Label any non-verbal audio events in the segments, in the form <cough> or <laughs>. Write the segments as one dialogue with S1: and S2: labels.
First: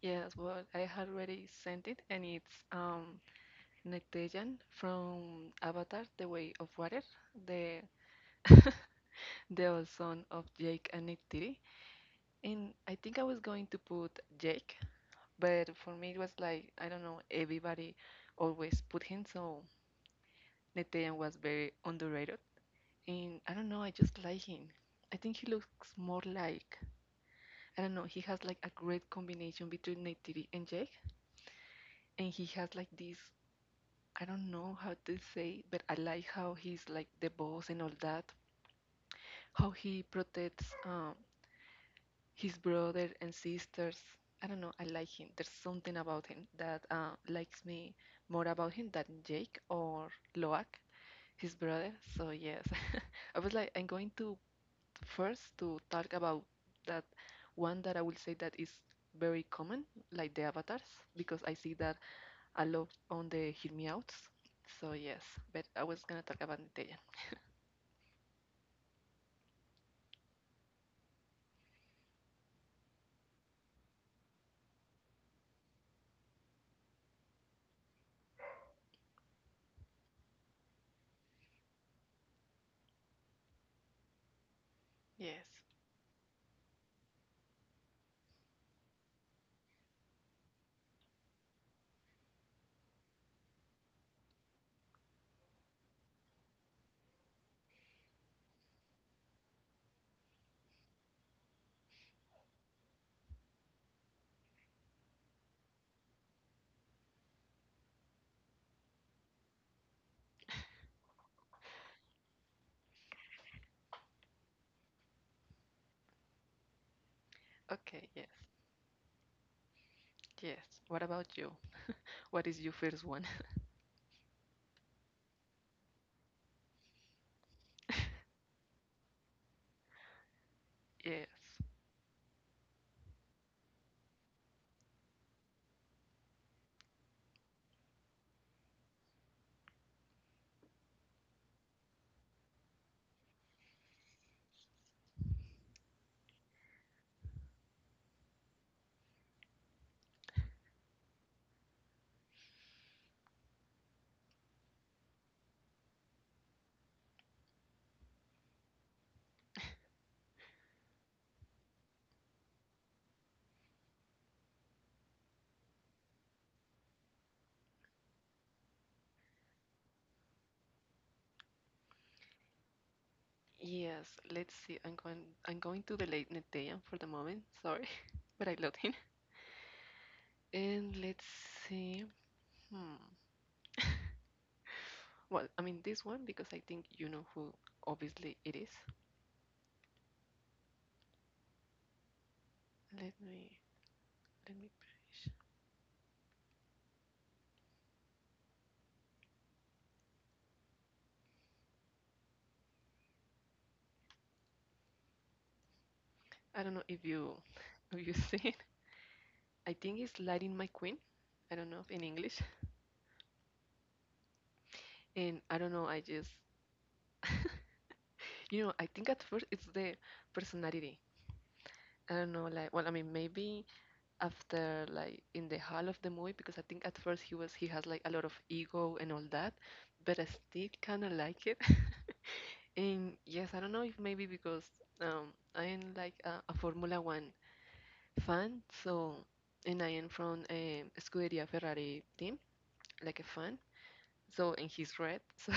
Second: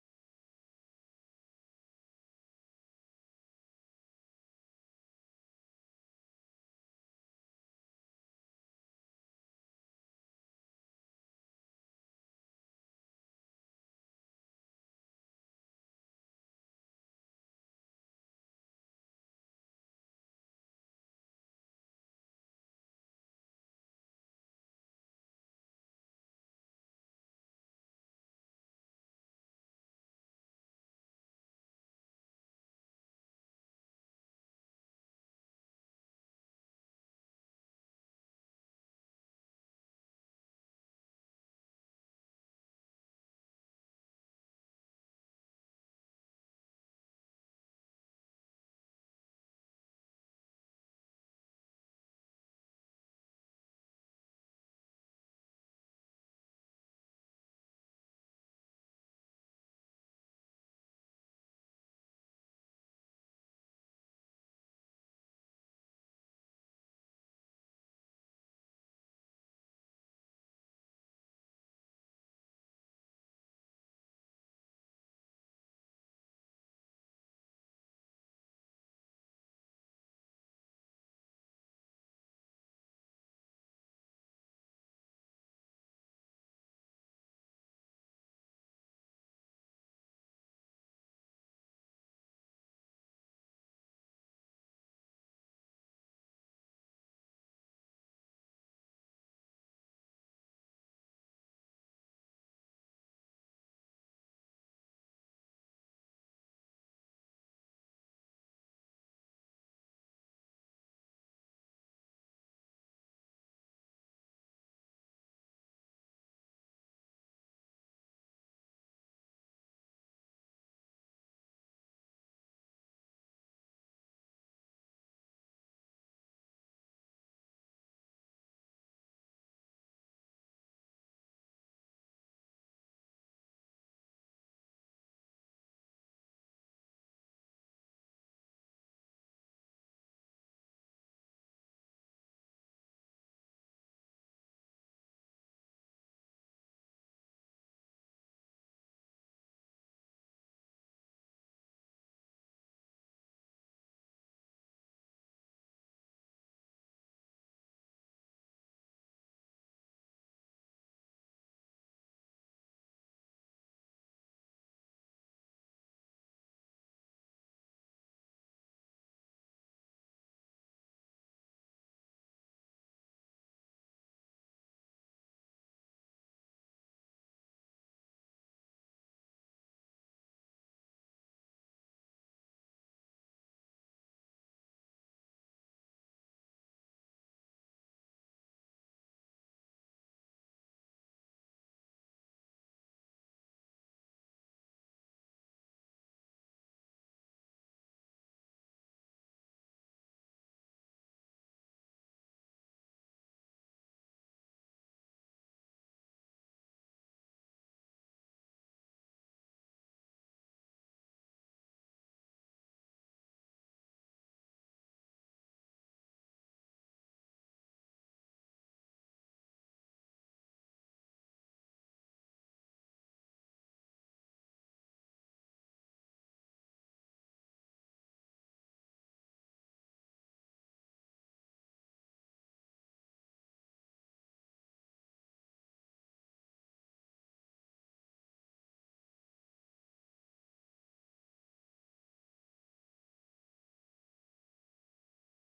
S1: Yes, well, I had already sent it, and it's Nectajan from Avatar: The Way of Water, the <laughs> the old son of Jake and Neytiri. And I think I was going to put Jake, but for me it was like I don't know, everybody always put him, so Nectajan was very underrated. And I don't know, I just like him. I think he looks more like I don't know, he has like a great combination between Neytiri and Jake and he has like this I don't know how to say, but I like how he's like the boss and all that. How he protects his brother and sisters. I don't know. I like him. There's something about him that likes me more about him than Jake or Loak, his brother. So yes, <laughs> I was like, I'm going to first to talk about that one that I will say that is very common, like the avatars, because I see that a lot on the hear me outs. So yes, but I was gonna talk about Nintendo. Yes. Okay, yes. Yes. What about you? What is your first one? <laughs> Yes. Yes. Let's see. I'm going to the late Netean for the moment. Sorry. <laughs> But I love him. And let's see. Hmm. <laughs> Well, I mean this one because I think you know who obviously it is. Let me let me finish. I don't know if you <laughs> if you see it. I think it's Lighting My Queen. I don't know if in English. And I don't know, I just <laughs> You know, I think at first it's the personality. I don't know, like, well, I mean, maybe after, like, in the hall of the movie, because I think at first he was, he has, like, a lot of ego and all that, but I still kind of like it. <laughs> And yes, I don't know if maybe because I am, like, a Formula One fan, so, and I am from a Scuderia Ferrari team, like a fan, so, and he's red, <laughs> so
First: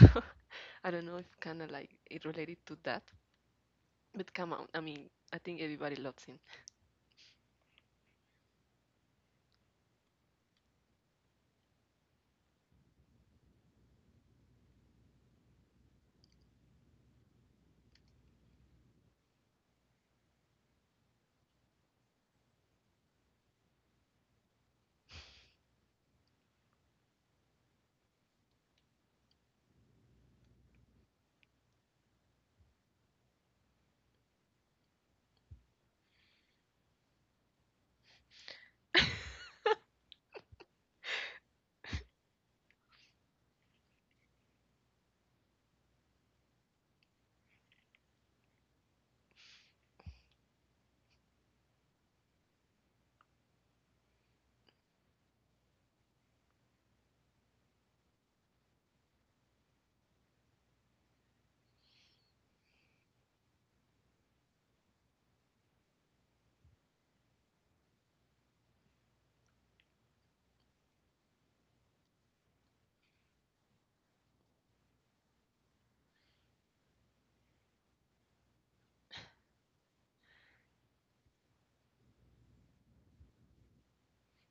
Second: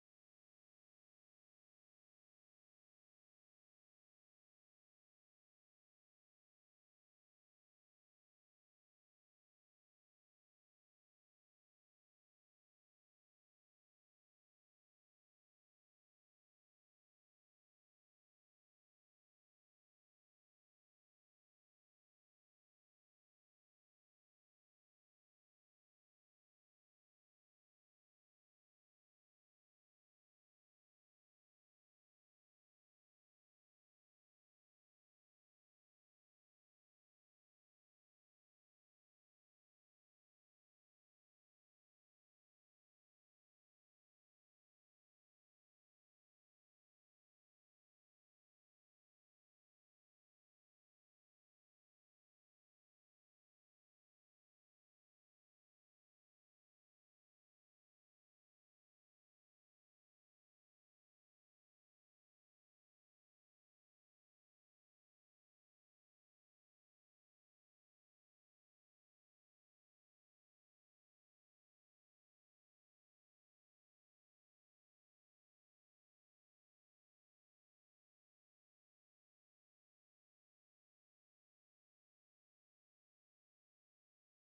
S1: I don't know if kind of, like, it related to that, but come on, I mean, I think everybody loves him. <laughs>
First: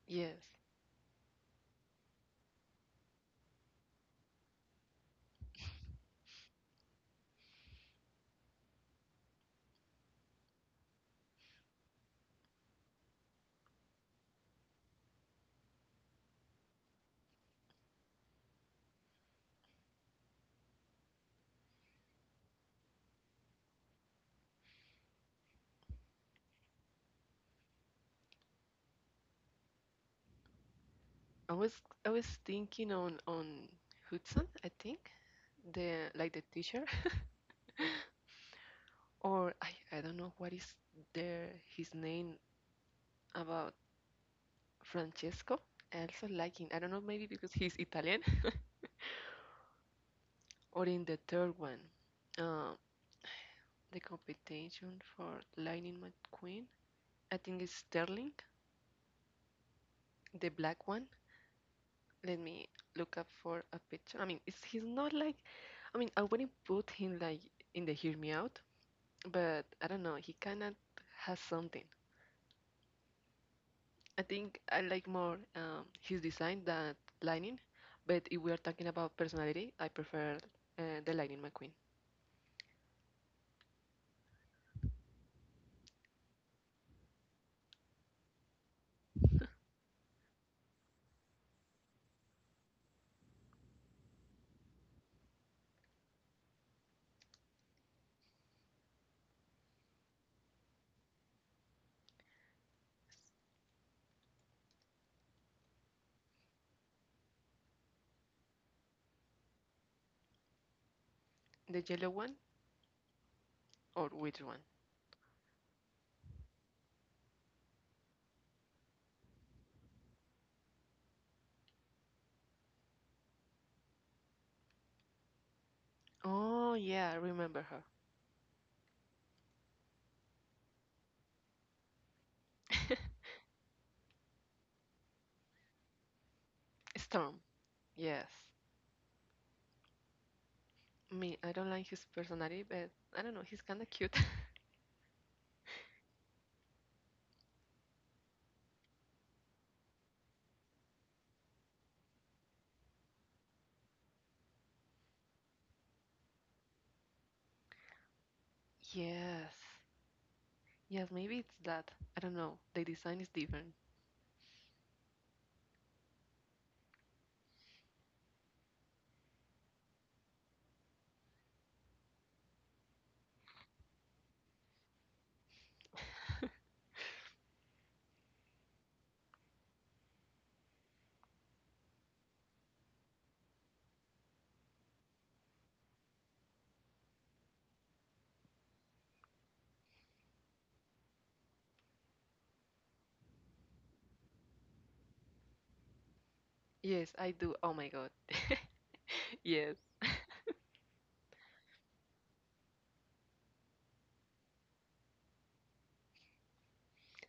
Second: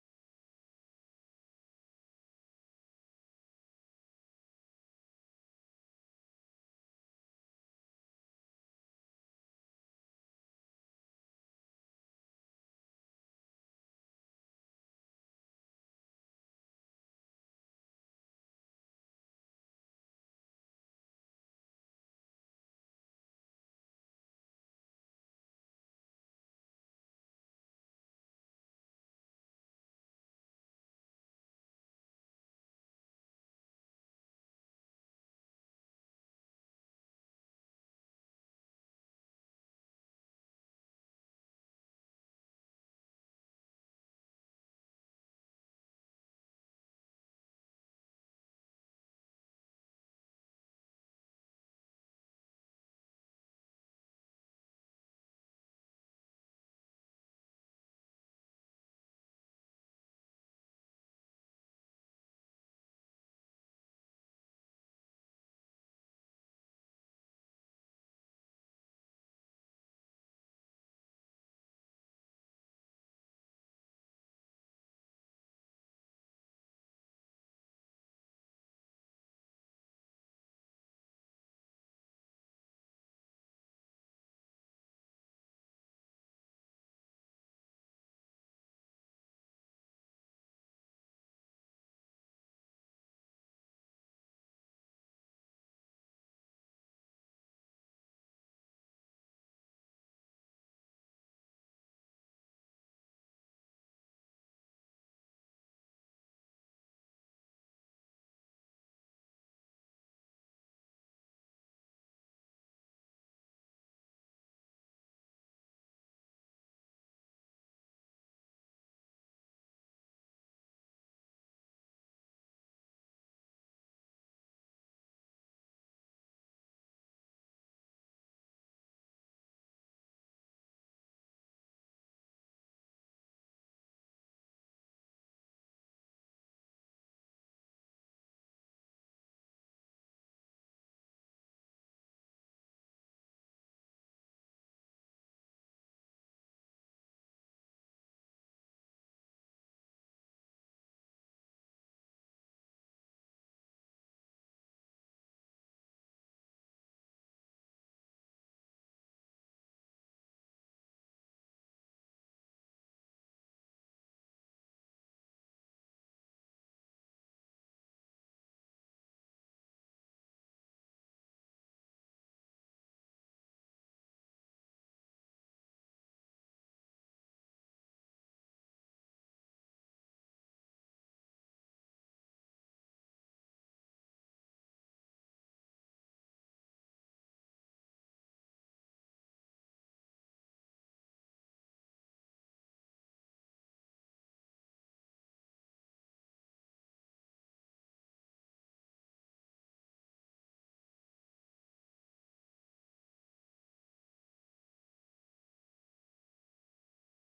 S1: Yes, I was I was thinking on Hudson, I think, the like the teacher, <laughs> or I don't know what is their his name about Francesco. I also like him. I don't know maybe because he's Italian <laughs> or in the third one, uh, the competition for Lightning McQueen. I think it's Sterling, the black one. Let me look up for a picture. I mean, it's, he's not like I mean I wouldn't put him like in the Hear Me Out but I don't know. He kind of has something. I think I like more his design than Lightning. But if we are talking about personality, I prefer the Lightning McQueen. The yellow one or which one? Oh yeah, I remember her. <laughs> Storm. Yes. Me, I don't like his personality, but I don't know. He's kind of cute. <laughs> yes. Yes, maybe it's that. I don't know. The design is different. <laughs> Yes, I do. Oh my god. <laughs> Yes.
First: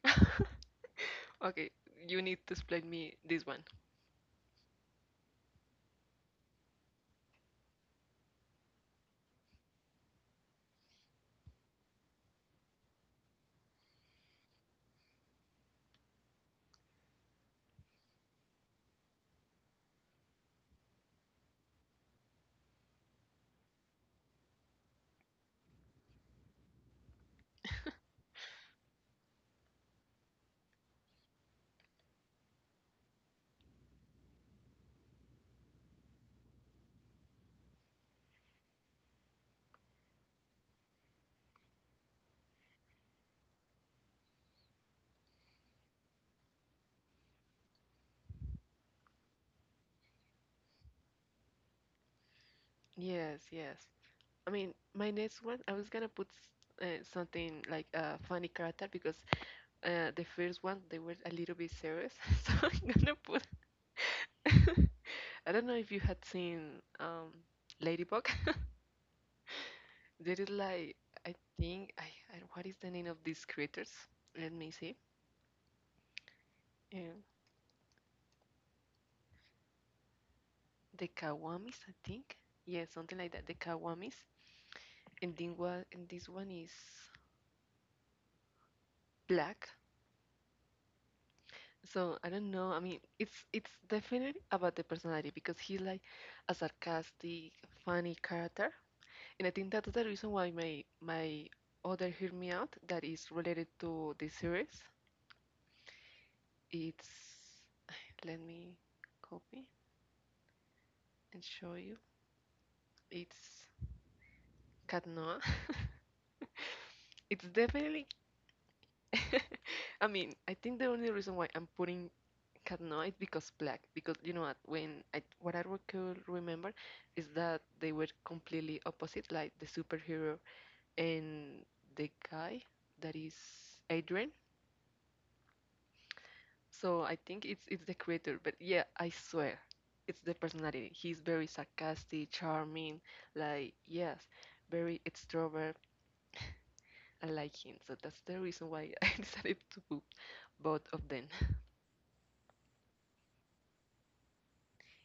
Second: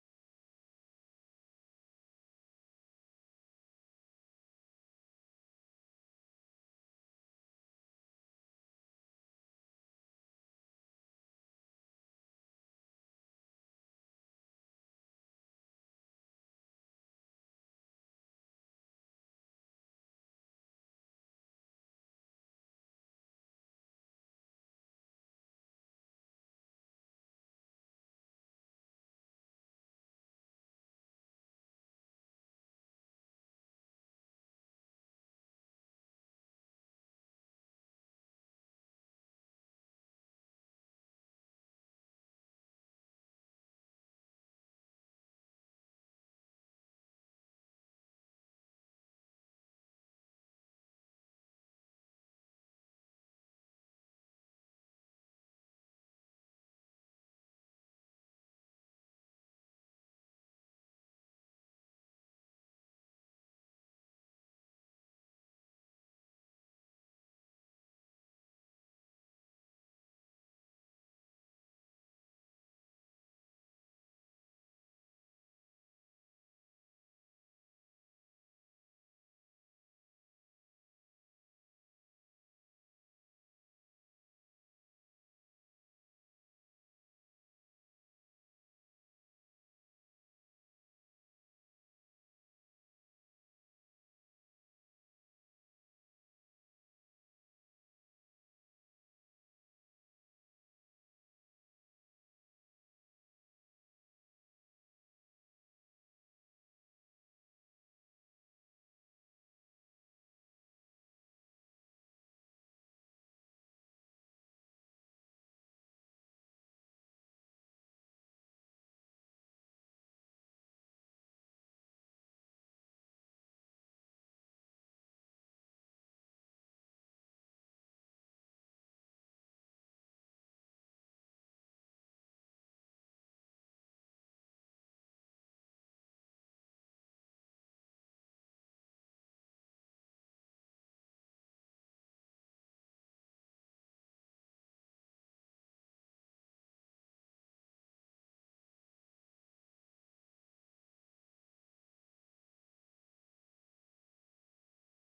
S1: <laughs> Okay, you need to explain me this one. <laughs> Yes, yes. I mean, my next one, I was gonna put something like a funny character because the first one they were a little bit serious, <laughs> so I'm gonna put. <laughs> I don't know if you had seen Ladybug. <laughs> There is like I think I, I what is the name of these creatures? Let me see. Um, the Kawamis, I think. Yeah, something like that. The Kawamis. And this one is black. So I don't know. I mean, it's definitely about the personality because he's like a sarcastic, funny character, and I think that's the reason why my other hear me out that is related to the series. It's let me copy and show you. It's Cat Noir. <laughs> it's definitely. <laughs> I mean, I think the only reason why I'm putting Cat no, because black. Because you know what? When I what I re- could remember is that they were completely opposite, like the superhero and the guy that is Adrian. So I think it's the creator. But yeah, I swear, it's the personality. He's very sarcastic, charming, like yes, very extrovert. I like him. So that's the reason why <laughs> I decided to put both of them.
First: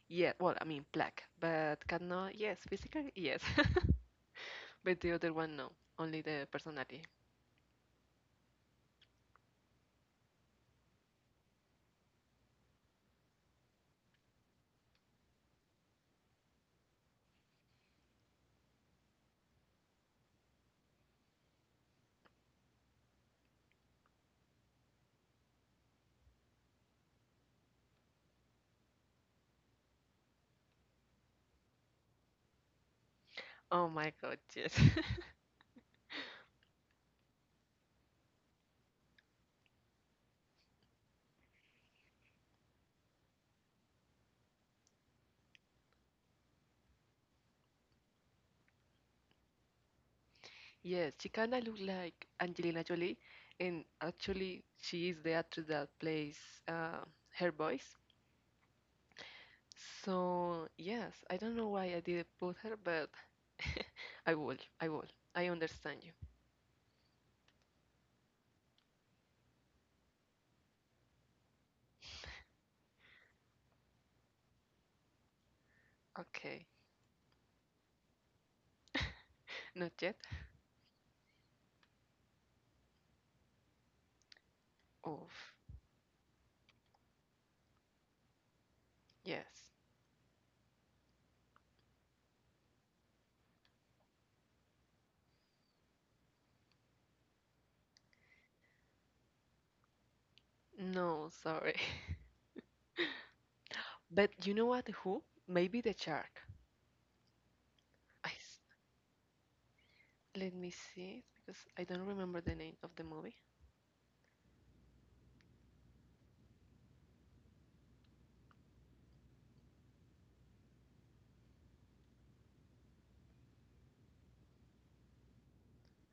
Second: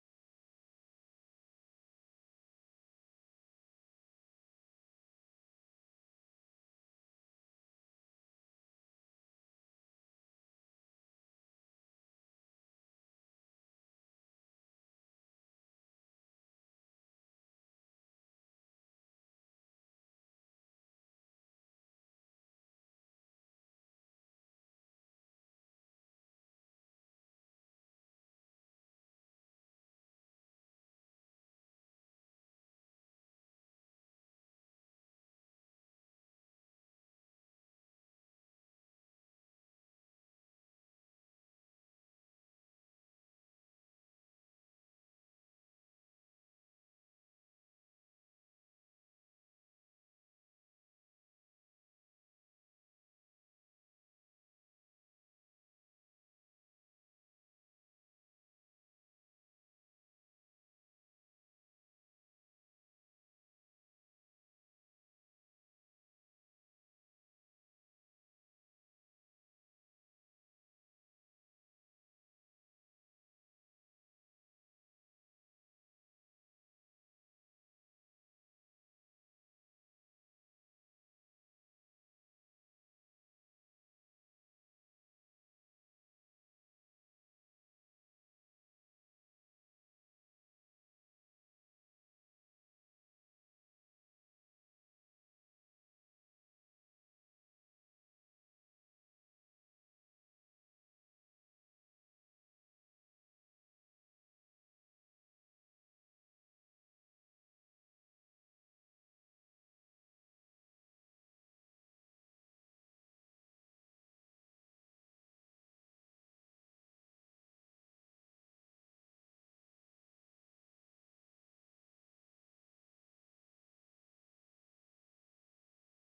S1: Yeah, well, I mean black, but Cat no, yes, physically yes. <laughs> But the other one, no. Only the personality. Oh my God, yes. <laughs> Yes, she kind of look like Angelina Jolie, and actually, she is the actress that plays uh, her voice. So, yes, I don't know why I didn't put her, but <laughs> I will. I understand you. Okay, not yet. Oh, yes. No, sorry. <laughs> But you know what? Who? Maybe the shark. I s let me see, because I don't remember the name of the movie.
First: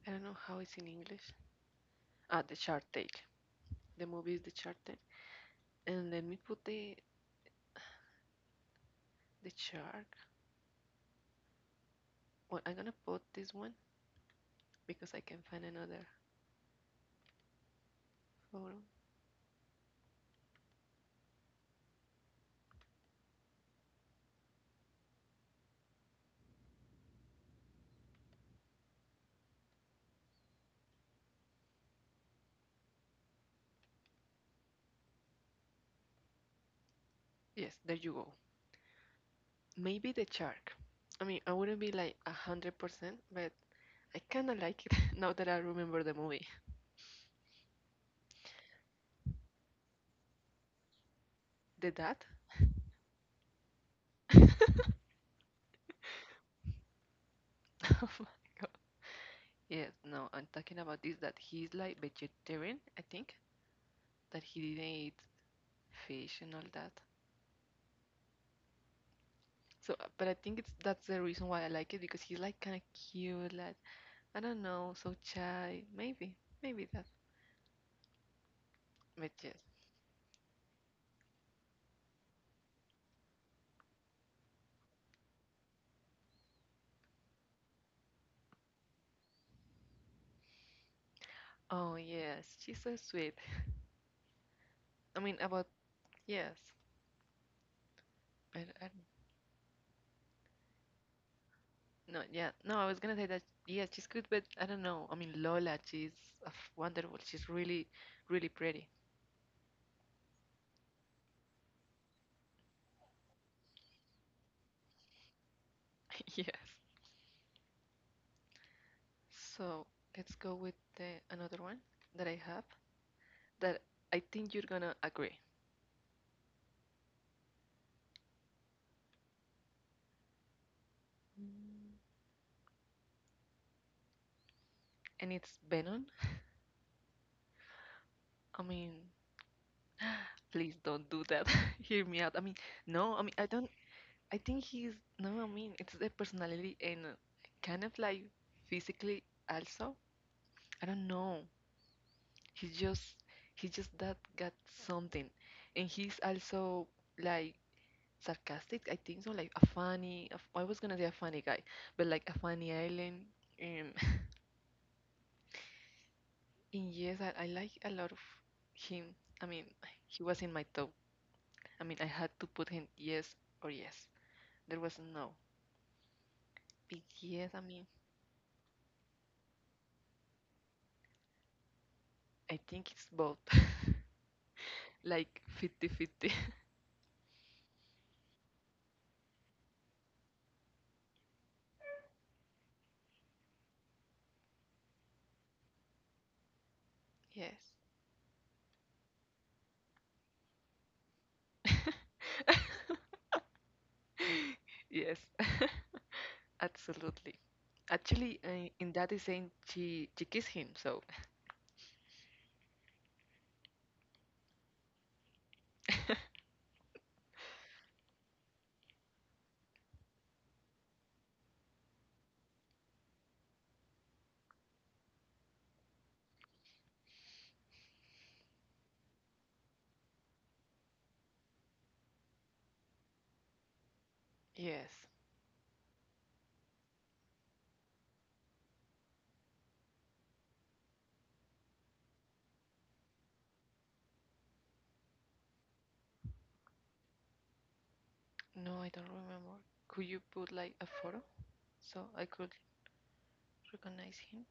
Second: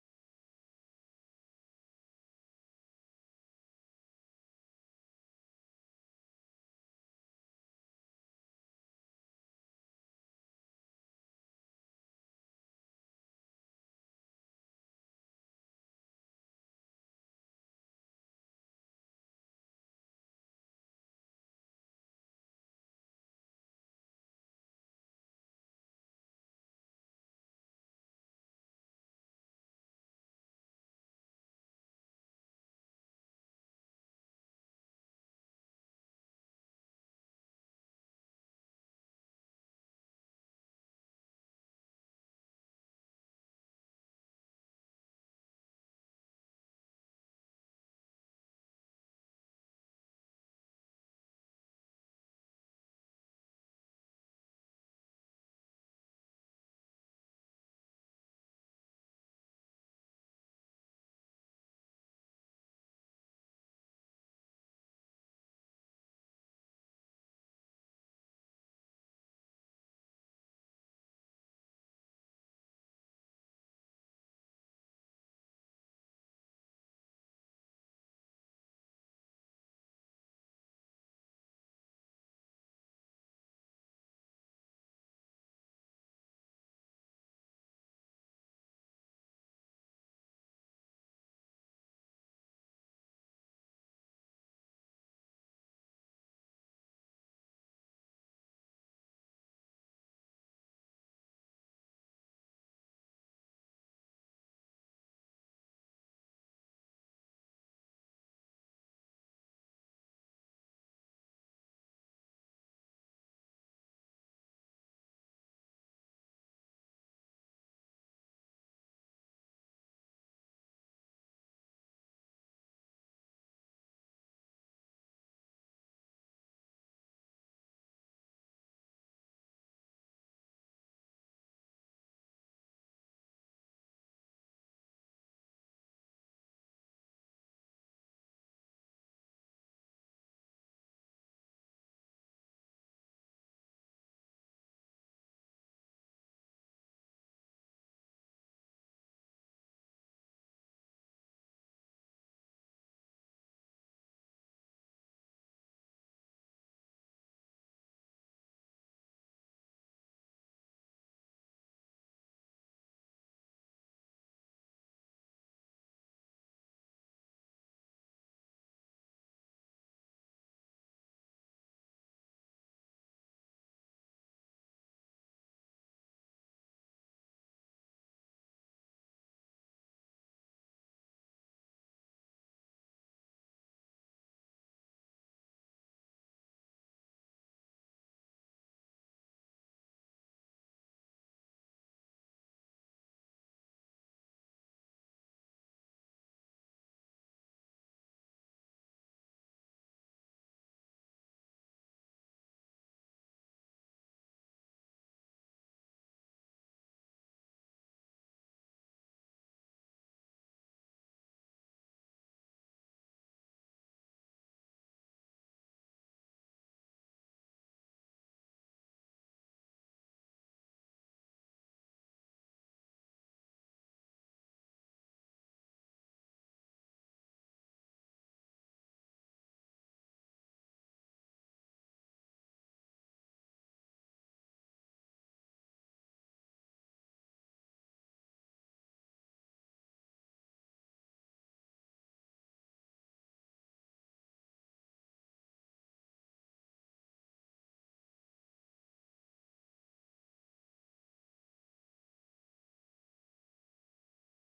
S1: I don't know how it's in English. Ah, the Shark tale. The movie is the Shark tale. And let me put the shark. Well, I'm gonna put this one because I can find another photo. Yes, there you go. Maybe the shark. I mean, I wouldn't be like 100%, but I kind of like it <laughs> now that I remember the movie. The dad. <laughs> oh my god. Yes, no, I'm talking about this that he's like vegetarian. I think that he didn't eat fish and all that. So, but I think it's that's the reason why I like it because he's like kind of cute, like I don't know, so shy. Maybe that's but yes. Oh yes, she's so sweet. I mean about yes, but I don't- no, yeah, no. I was gonna say that yes, she's good, but I don't know. I mean Lola, she's uh, wonderful. She's really, really pretty. <laughs> yes. So let's go with the, another one that I have that I think you're gonna agree, Mm. and it's Venom. I mean. Please don't do that. <laughs> Hear me out. I mean, no, I mean, I don't, I think he's, no, I mean, it's the personality and kind of like physically also. I don't know. He's just, he's just that got something. And he's also like sarcastic, I think so, like a funny, I was gonna say a funny guy, but like a funny island. Um, <laughs> and yes, I like a lot of him. I mean, he was in my top. I mean, I had to put him yes or yes. There was no. Big yes, I mean, I think it's both. <laughs> Like fifty-fifty. Yes. <laughs> Yes. <laughs> Absolutely. Actually, in that is saying she kissed him, so <laughs> yes. No, I don't remember. Could you put like a photo so I could recognize him?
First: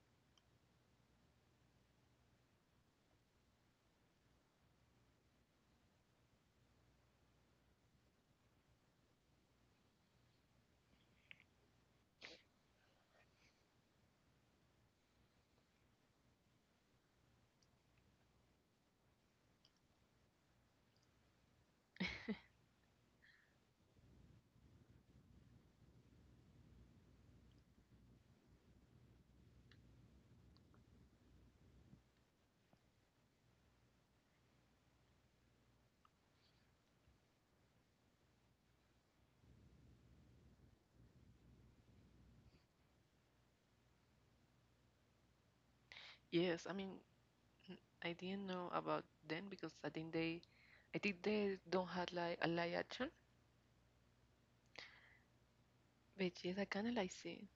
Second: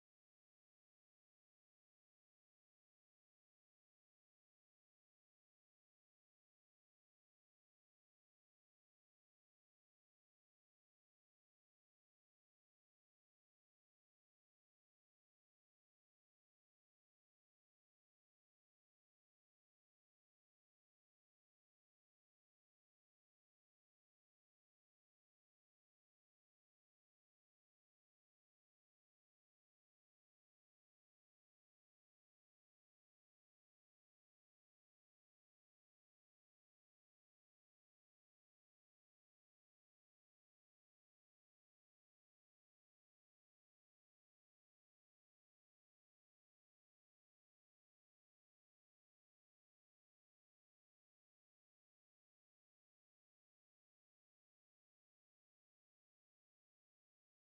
S1: Yes, I mean, I didn't know about them because I think they don't have like a live action. But yes, I kind of like see.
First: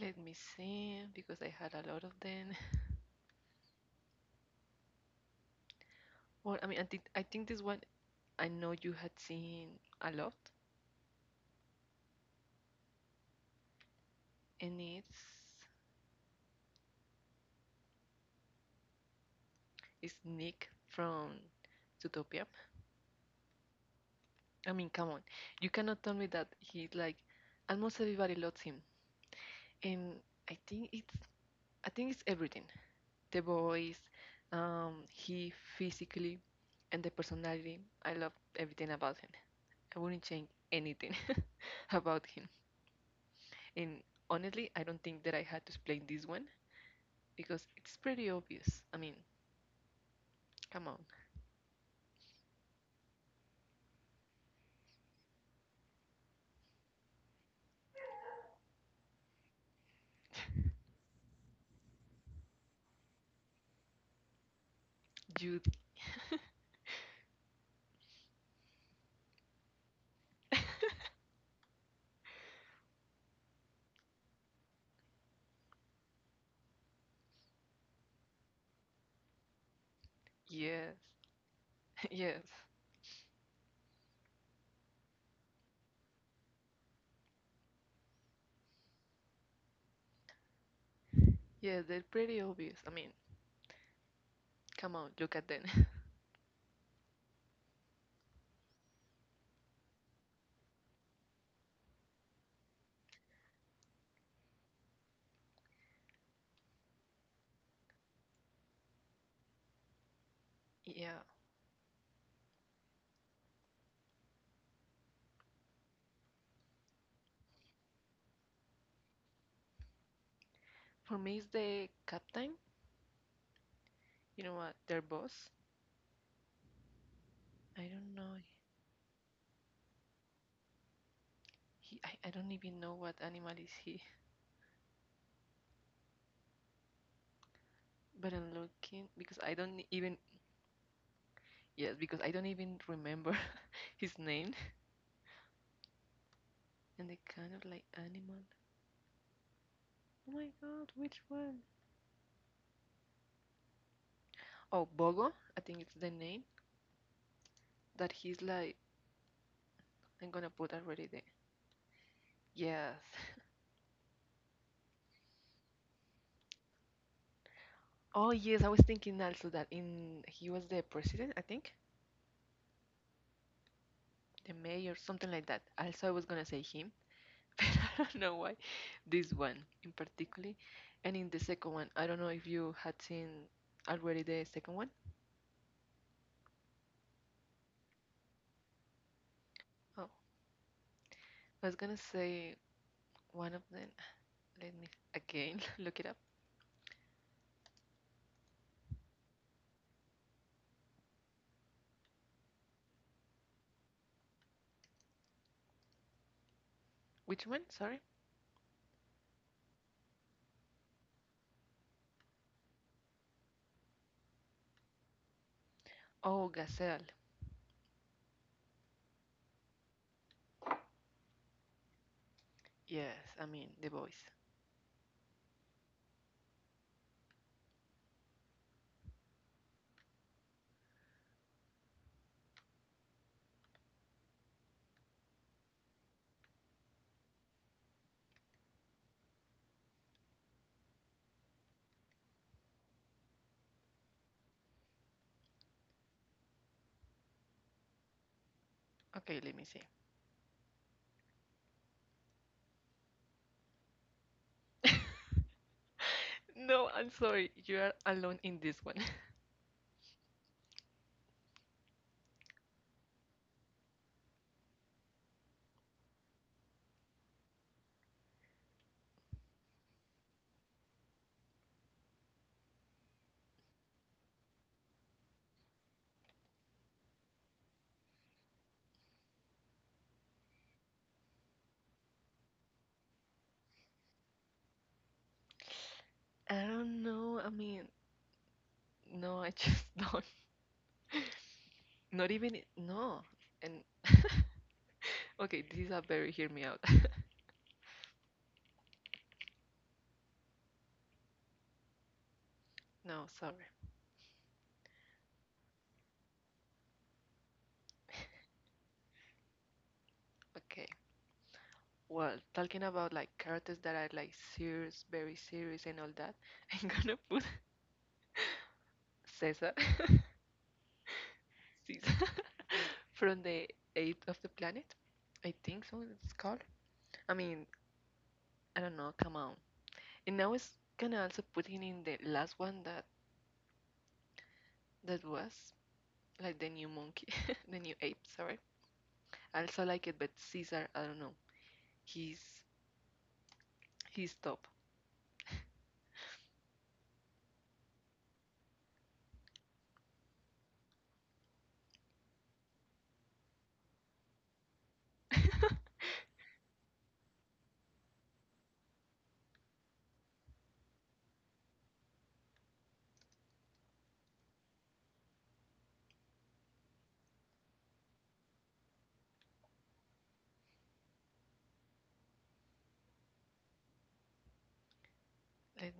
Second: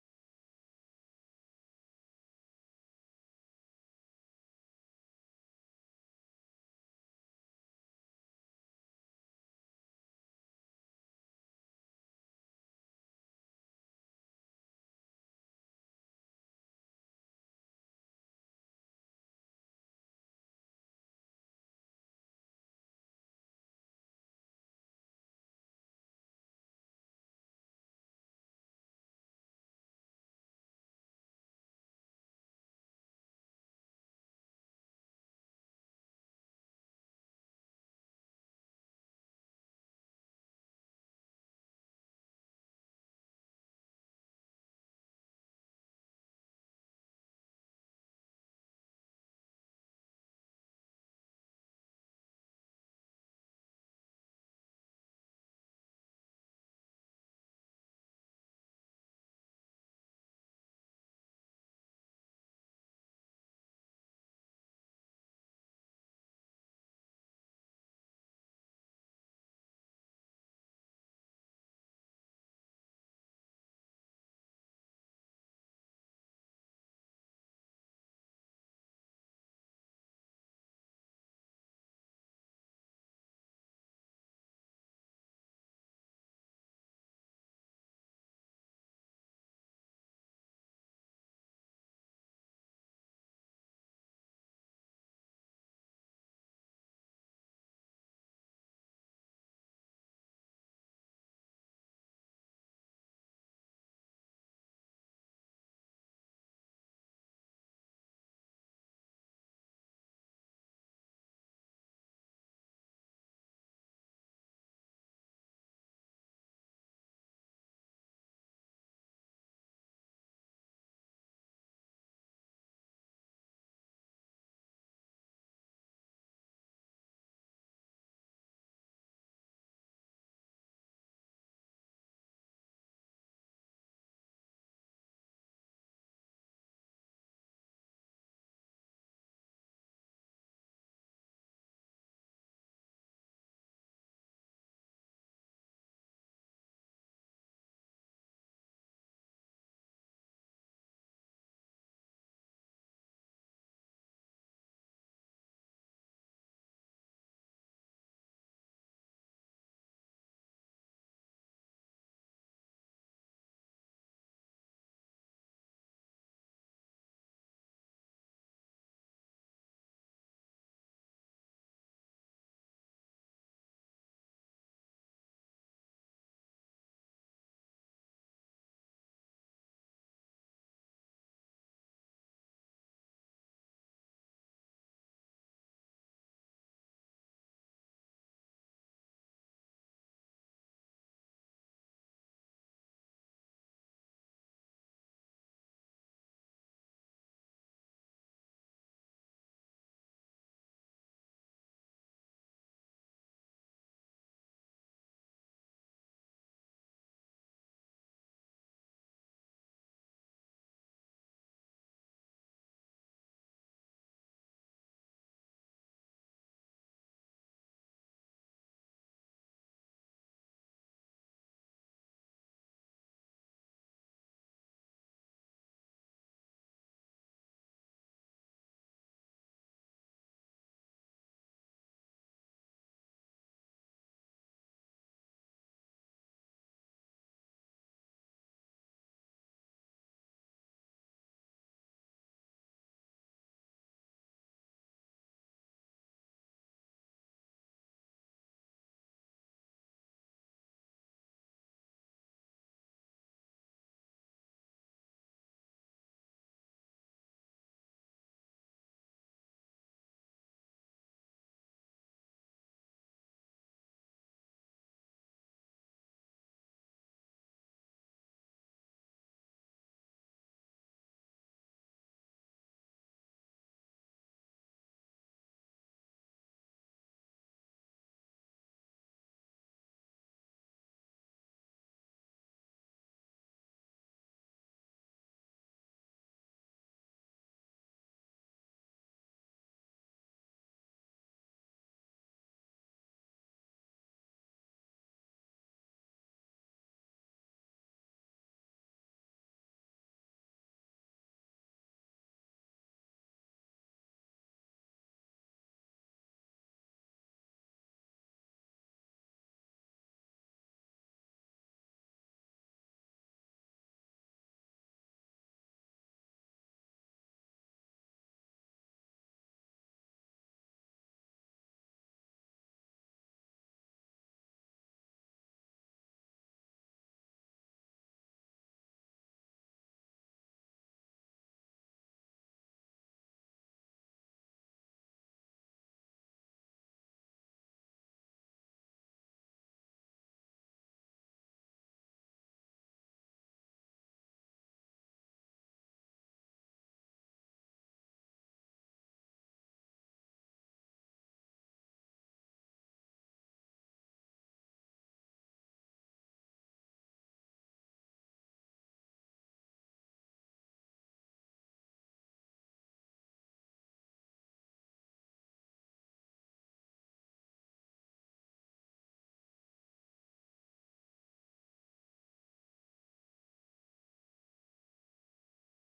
S1: Let me see, because I had a lot of them. <laughs> Well, I mean, I think this one I know you had seen a lot, and it's Nick from Zootopia. I mean, come on, you cannot tell me that he's like almost everybody loves him, and I think it's I think it's everything. The voice, he physically, and the personality. I love everything about him. I wouldn't change anything <laughs> about him. And honestly, I don't think that I had to explain this one because it's pretty obvious. I mean, come on, Jude. <laughs> Yes, <laughs> yes, yes, they're pretty obvious. I mean, come on, look at them. <laughs> Yeah, for me, it's the captain, you know what, their boss. I don't know, I don't even know what animal is he, but I'm looking because I don't e-, even, yes, because I don't even remember <laughs> his name and the kind of like animal. Oh my god, which one? Oh, Bogo, I think it's the name. That he's like, I'm gonna put already the yes. <laughs> Oh yes, I was thinking also that in he was the president, I think, the mayor, something like that. Also, I was gonna say him, <laughs> but I don't know why this one in particular. And in the second one, I don't know if you had seen already the second one. Oh, I was gonna say one of them. Let me again <laughs> look it up. Which one? Sorry. Oh, Gazelle. Yes, I mean the voice. Okay, let me see. <laughs> No, I'm sorry. You are alone in this one. <laughs> I don't know. I mean, no, I just <laughs> don't. Not even I- no. And <laughs> okay, this is a very hear me out. <laughs> No, sorry. <laughs> Okay. Well, talking about like characters that are like serious, very serious and all that, <laughs> I'm gonna put <laughs> Caesar. <laughs> Caesar <laughs> from the eighth of the planet. I think so it's called. I mean, I don't know, come on. And I was gonna also put in the last one that was like the new monkey, <laughs> the new ape. Sorry, I also like it, but Caesar, I don't know. He's he's top. <laughs> Let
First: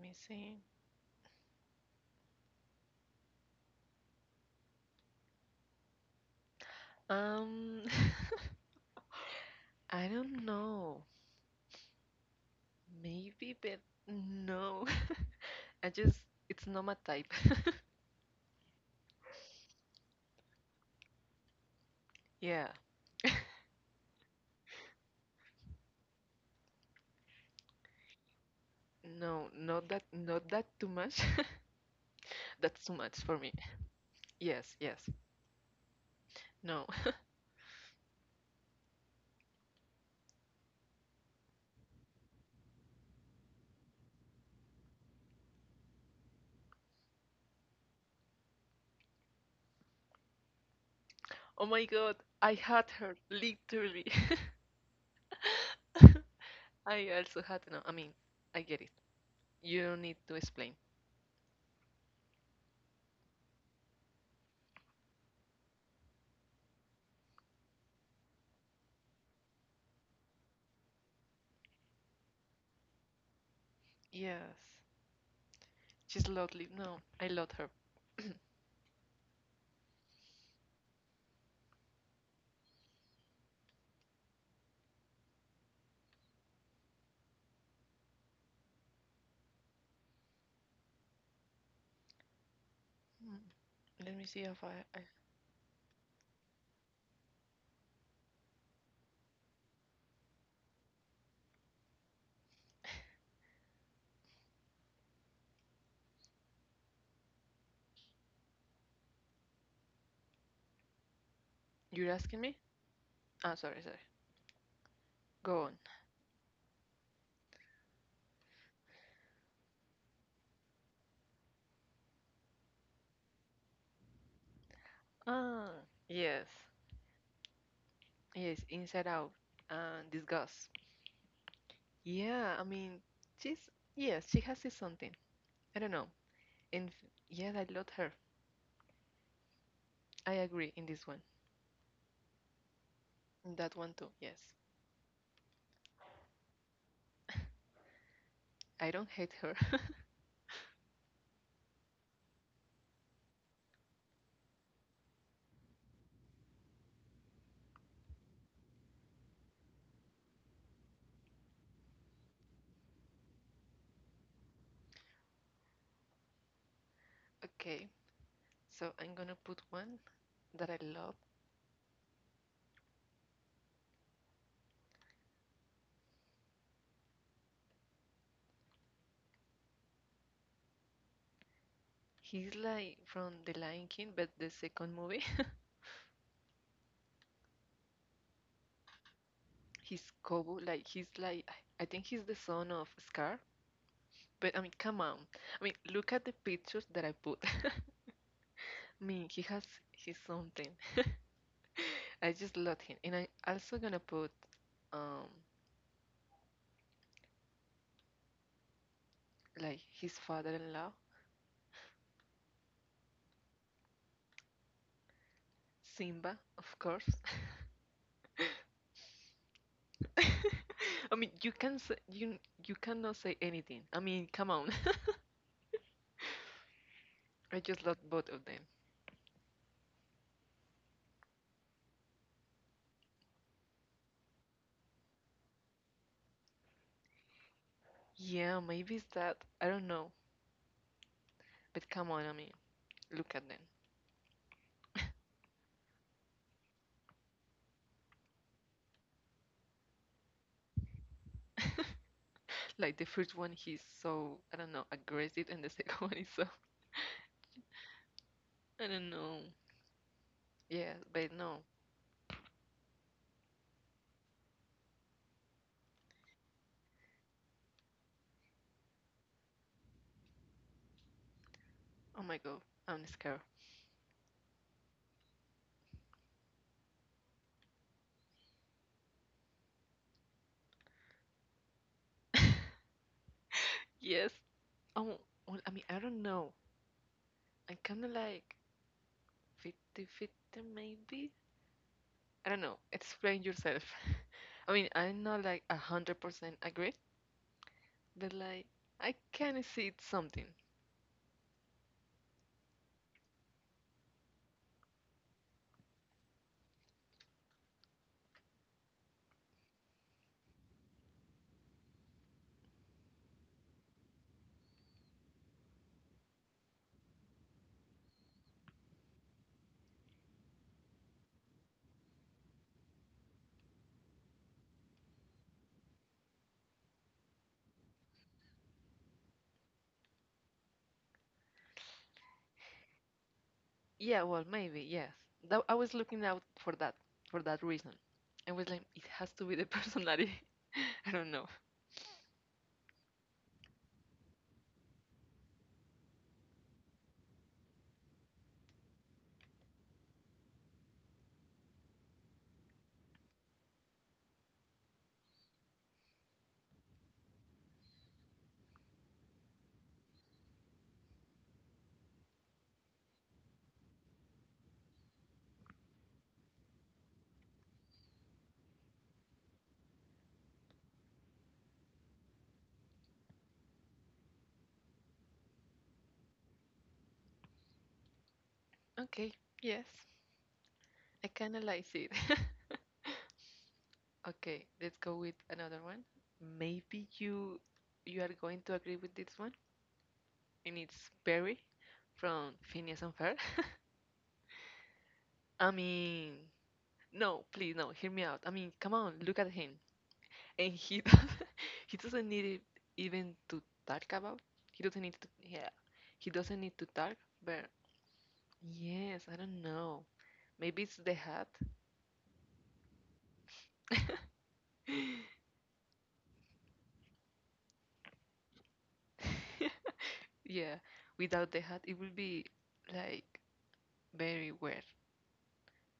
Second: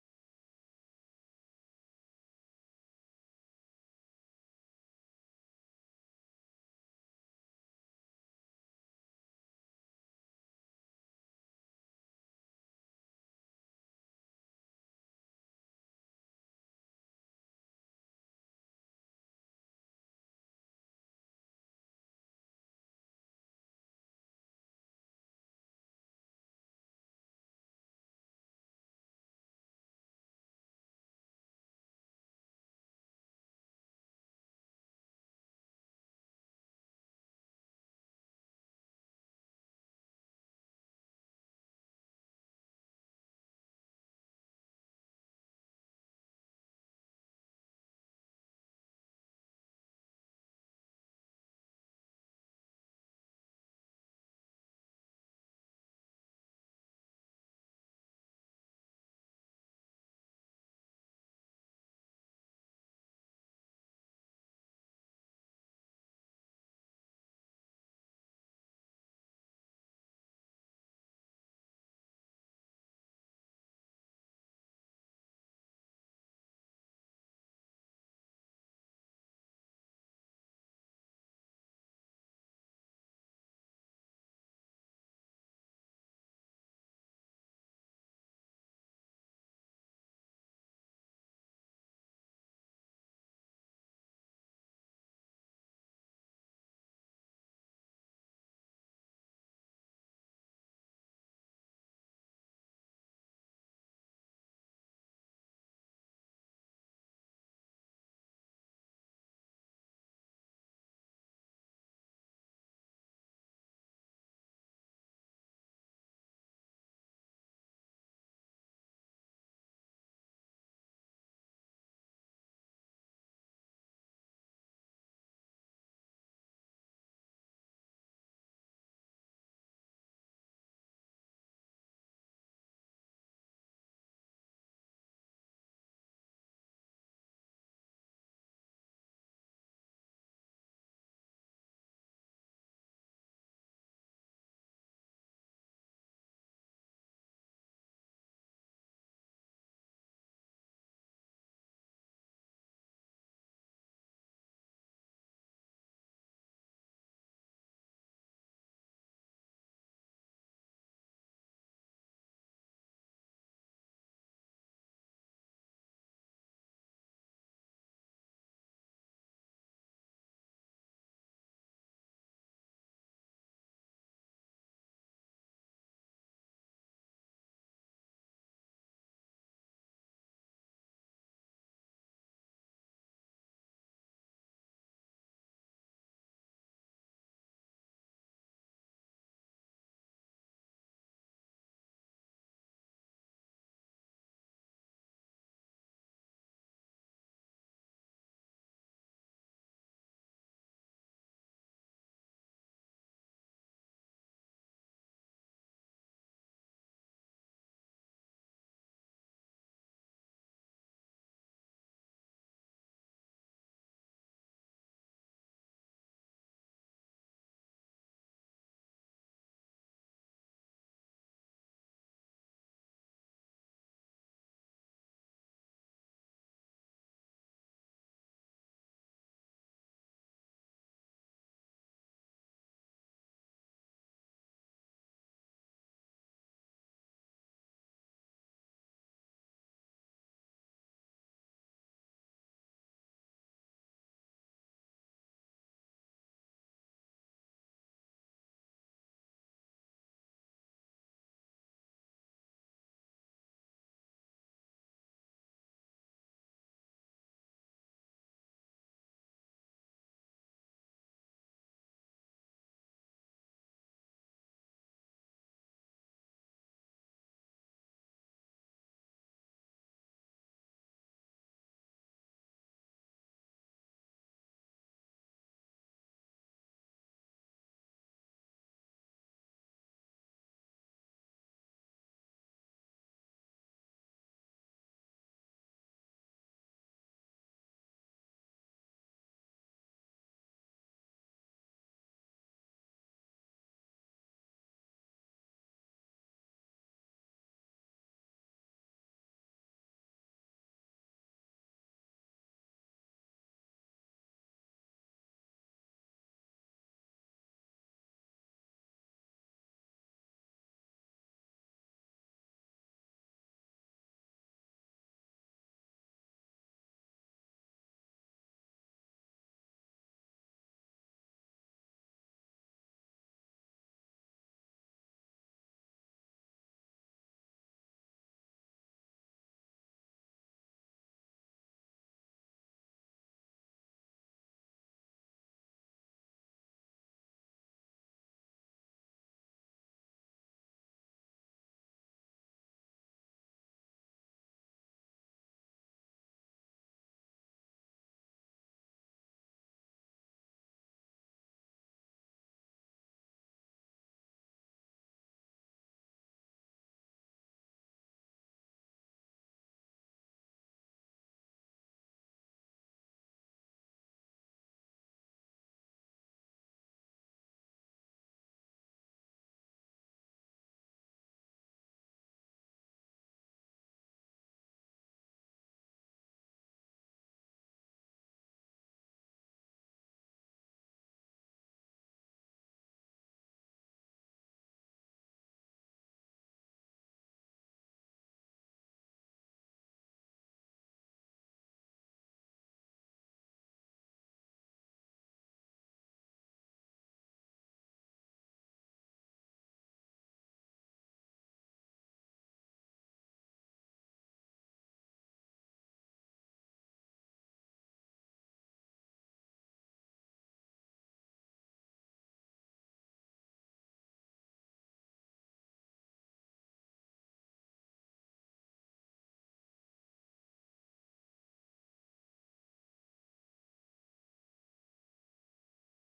S1: me see. Um, <laughs> I don't know. Maybe, but no. <laughs> I just it's not my type. <laughs> Yeah, no, not that, not that too much. <laughs> That's too much for me. Yes, yes. No. <laughs> Oh my God, I had her literally. <laughs> I also had no. I mean, I get it. You don't need to explain. Yes, she's lovely. No, I love her. <clears throat> Hmm, let me see if I, I. You're asking me? Ah, sorry, sorry. Go on. Ah, yes, yes. Inside Out and Disgust. Yeah, I mean, she's yes, she has this something. I don't know. Yes, I love her. I agree in this one. In that one too. Yes, <laughs> I don't hate her. <laughs> Okay, so I'm gonna put one that I love. He's like from The Lion King, but the second movie, <laughs> he's Kobu. Like he's like I think he's the son of Scar. But I mean, come on. I mean, look at the pictures that I put. <laughs> I mean, he's something. <laughs> I just love him, and I'm also gonna put um like his father-in-law, Simba, of course. <laughs> I mean, you you cannot say anything. I mean, come on. <laughs> I just love both of them. Yeah, maybe it's that. I don't know. But come on, I mean, look at them. <laughs> Like the first one, he's so I don't know aggressive, and the second <laughs> one is so I don't know. Yeah, but no. Oh my god, I'm scared. <laughs> Yes. Oh, well, I mean, I don't know. I'm kind of like 50-50 maybe. I don't know. Explain yourself. <laughs> I mean, I'm not like 100% agree, but like I can see it's something. Yeah, well, maybe, yes. That, I was looking out for that reason. I was like, it has to be the personality. <laughs> I don't know. Okay, yes, I can analyze it. <laughs> Okay, let's go with another one. Maybe you are going to agree with this one, and it's Barry from Phineas and Ferb. <laughs> I mean, no, please, no, hear me out. I mean, come on, look at him. And he <laughs> doesn't, he doesn't need it even to talk about. He doesn't need to yeah. He doesn't need to talk, but yes, I don't know. Maybe it's the hat. <laughs> Yeah, without the hat it will be like very weird.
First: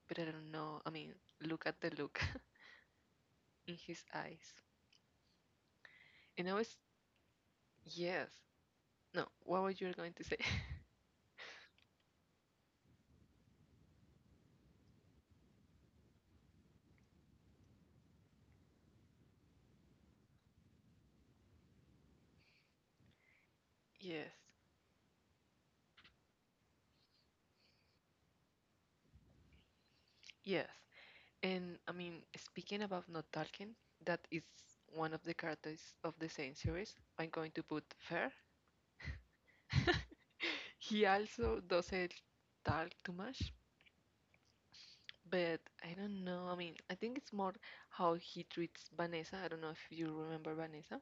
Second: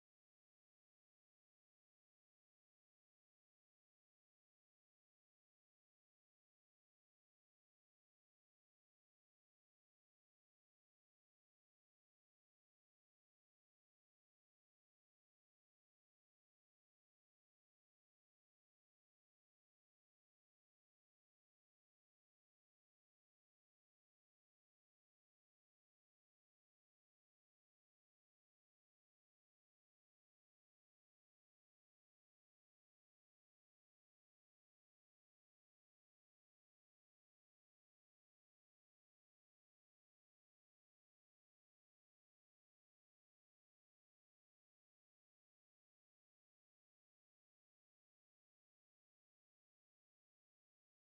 S1: But I don't know. I mean, look at the look <laughs> in his eyes. And I was yes. No, what were you going to say? <laughs> Yes. Yes. And I mean, speaking about not talking, that is one of the characters of the same series. I'm going to put Fer. <laughs> He also doesn't talk too much, but I don't know. I mean, I think it's more how he treats Vanessa. I don't know if you remember Vanessa.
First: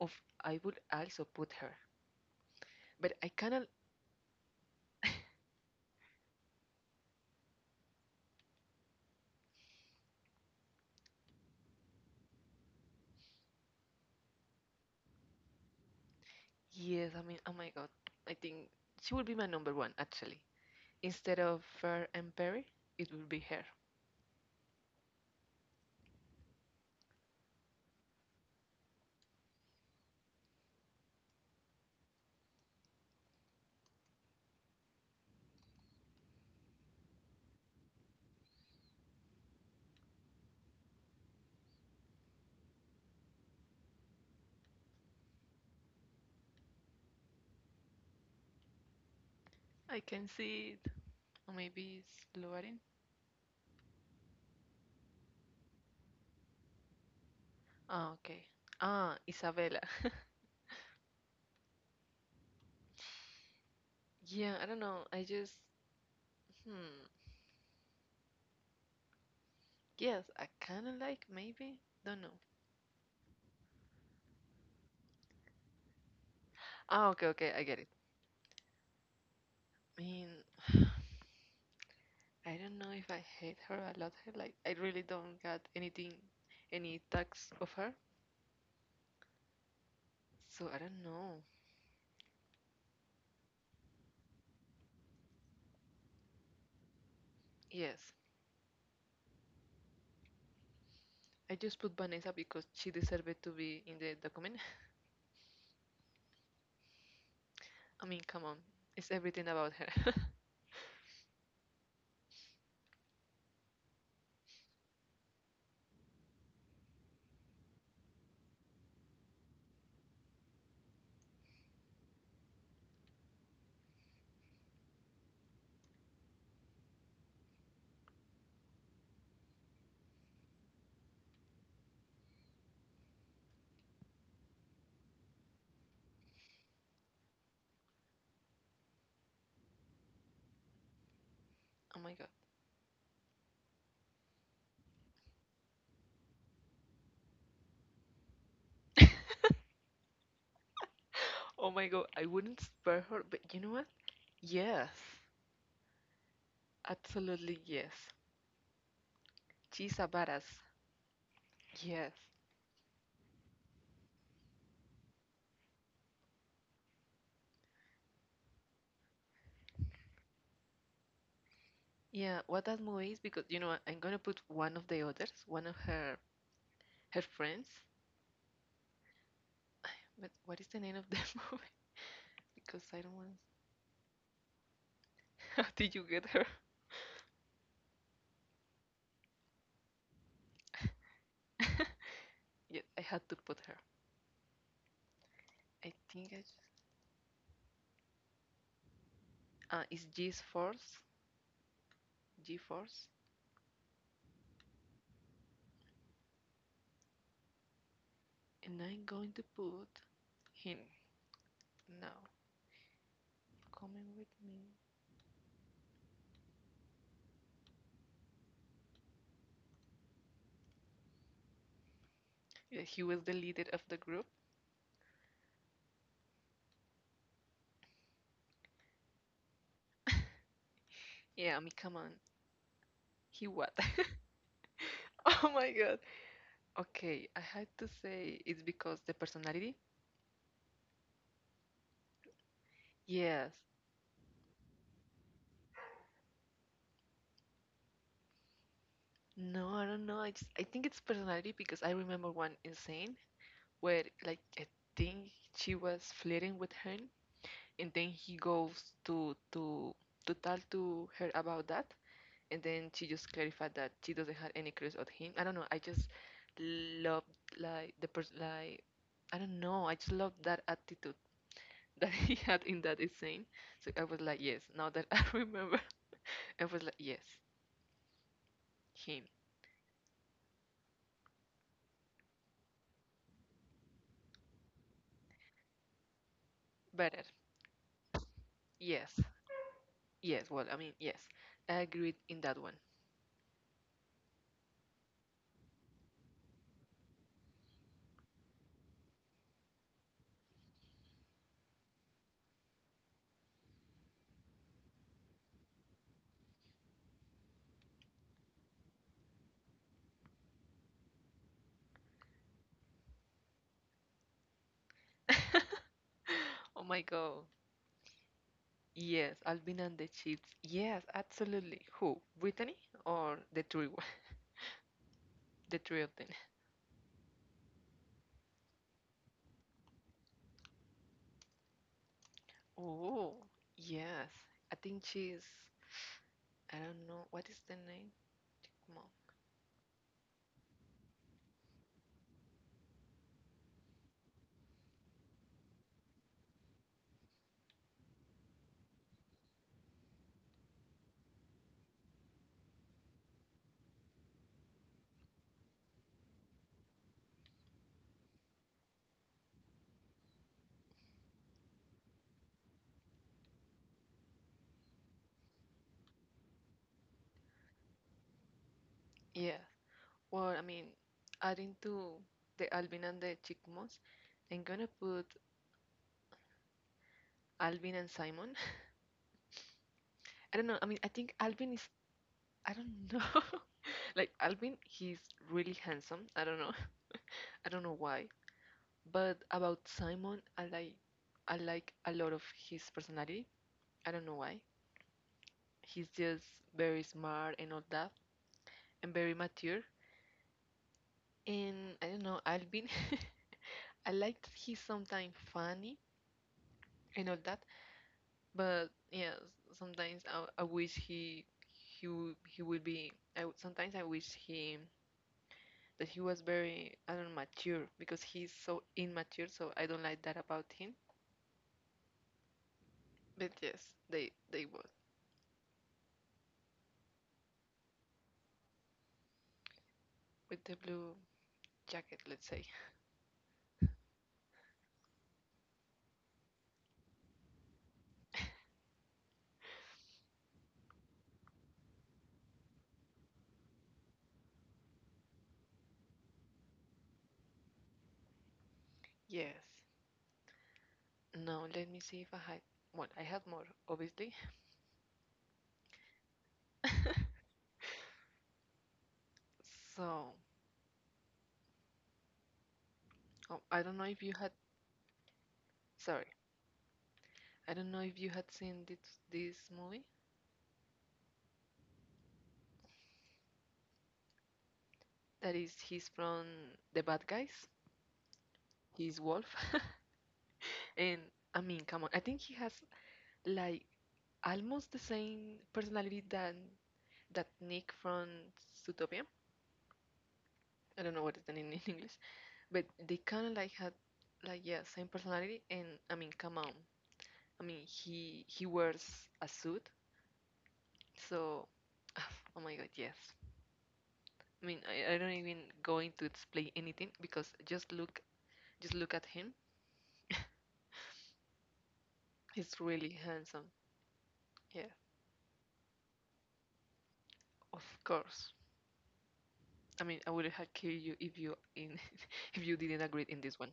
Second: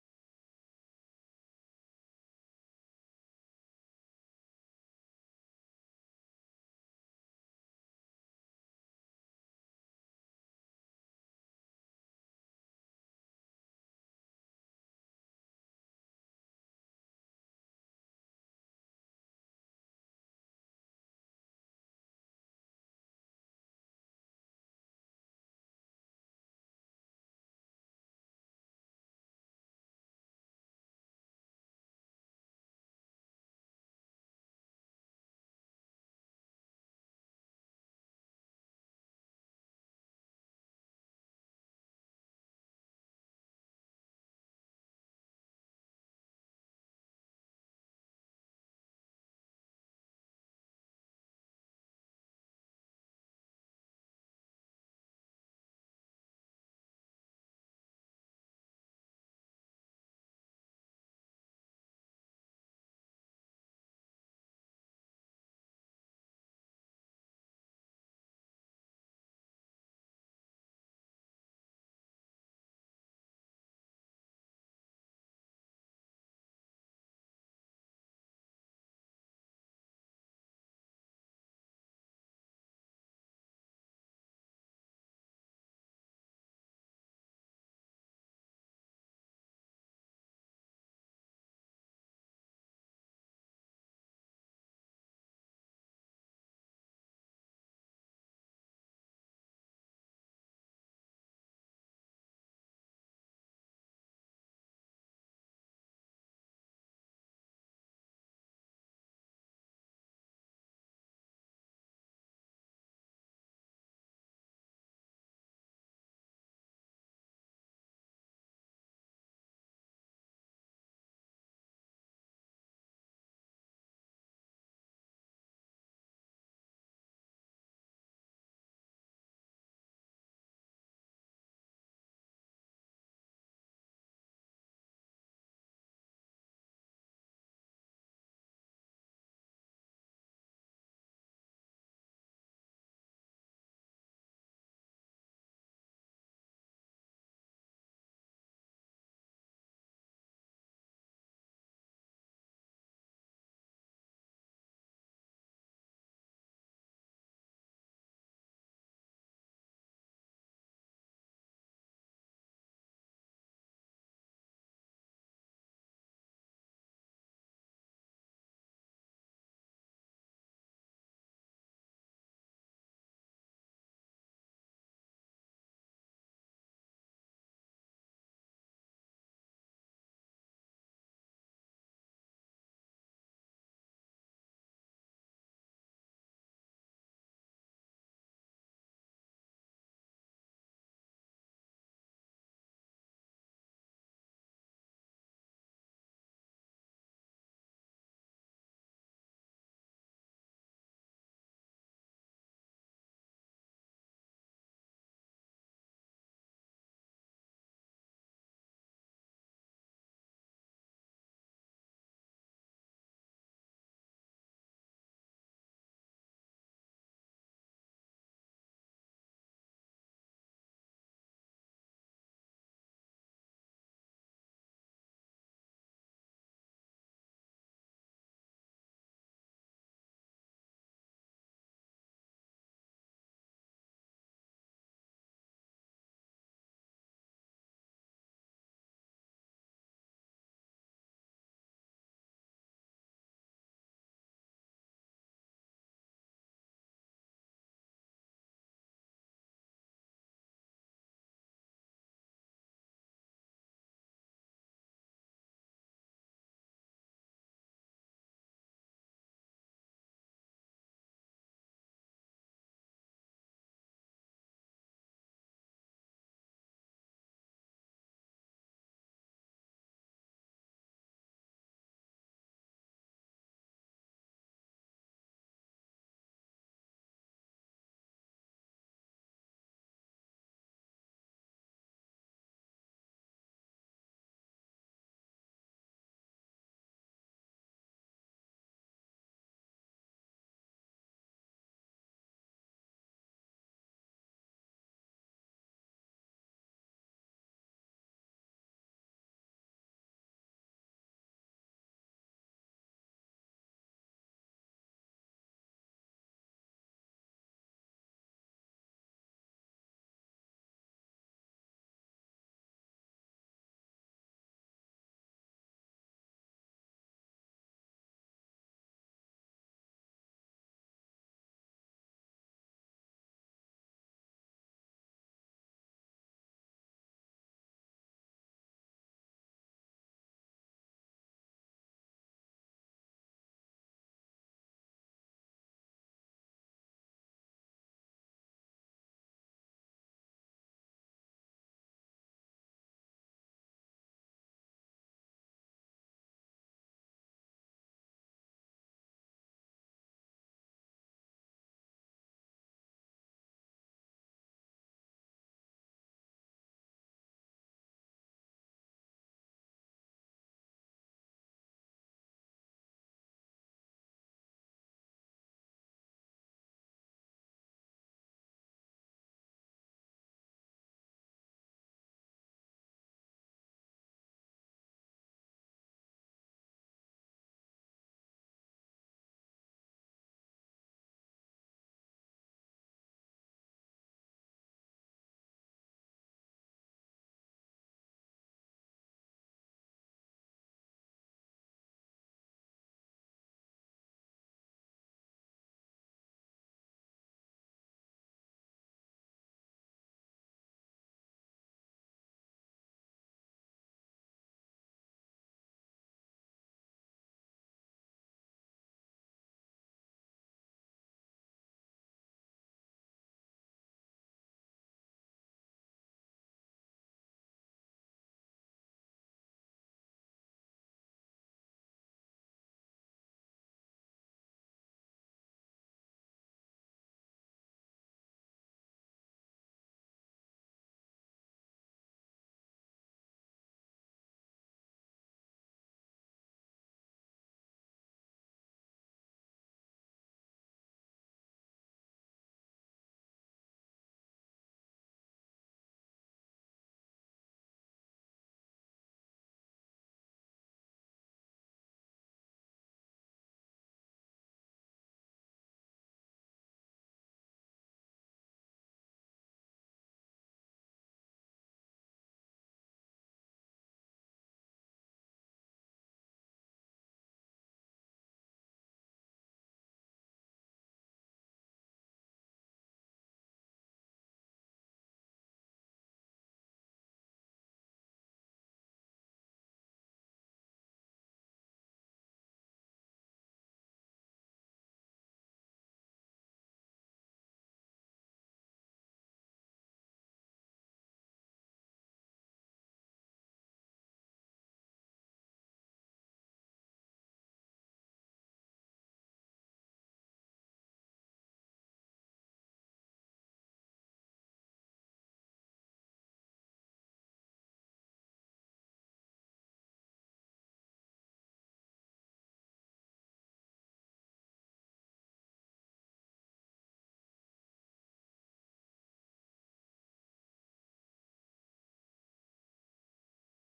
S1: Of I would also put her, but I cannot. Yes, I mean, oh my god, I think she would be my number one actually. Instead of Fer and Perry, it would be her. I can see it. Or maybe it's Lugarin? Ah, okay. Ah, Isabella. <laughs> Yeah, I don't know. I just, hmm. Yes, I kind of like, maybe. Don't know. Ah, okay, okay, I get it. I mean, <sighs> I don't know if I hate her or love her. Like, I really don't got anything, any tags of her. So I don't know. Yes, I just put Vanessa because she deserved to be in the document. <laughs> I mean, come on, it's everything about her. <laughs> Oh my god. <laughs> Oh my god, I wouldn't spare her, but you know what? Yes, absolutely yes. She's a badass. Yes. Yeah, what that movie is because you know what? I'm gonna put one of the others, one of her friends. <sighs> But what is the name of the <laughs> movie? Because I don't want. <laughs> How did you get her? <laughs> Yeah, I had to put her. I think I just. It's G's Force. G Force. And I'm going to put him now. Coming with me. Yeah, he was the leader of the group. <laughs> Yeah, I mean, come on. He what? <laughs> Oh my God. Okay, I had to say it's because the personality. Yes. No, I don't know. I think it's personality because I remember one insane where like I think she was flirting with her, and then he goes to to tell to her about that, and then she just clarified that she doesn't have any crush on him. I don't know. I just love like the person like I don't know. I just love that attitude <laughs> that he had in that scene. So I was like, yes. Now that I remember, <laughs> I was like, yes, him better. Yes, yes. Well, I mean, yes. I agreed in that one. <laughs> Oh my god. Yes, Alvin and the Chips. Yes, absolutely. Who? Brittany or the three? <laughs> The three of them. Oh, yes. I think she's. I don't know. What is the name? Mom. Yeah, or, I mean, adding to the Alvin and the Chipmunks, I'm gonna put Alvin and Simon. I don't know. I mean, I think Alvin is. I don't know. <laughs> Like Alvin, he's really handsome. I don't know. <laughs> I don't know why. But about Simon, I like. I like a lot of his personality. I don't know why. He's just very smart and all that, and very mature. And I don't know, Alvin. <laughs> I like that he's sometimes funny and all that, but yeah, sometimes I wish he would be. I would, sometimes I wish he that he was very I don't know, mature because he's so immature. So I don't like that about him. But yes, they won with the blue jacket. Let's say yes. Now let me see if I had. Well, I had more obviously. <laughs> So oh, I don't know if you had. Sorry, I don't know if you had seen this movie. That is, he's from the bad guys. He's Wolf. <laughs> And I mean, come on, I think he has like almost the same personality than that Nick from Zootopia. I don't know what is the name in English, but they kind of like had like yeah, same personality. And I mean, come on, I mean he wears a suit, so <sighs> oh my God, yes. I mean, I don't even going to explain anything because just look at him. He's really handsome. Yeah, of course. I mean, I would have killed you if you in <laughs> if you didn't agree in this one.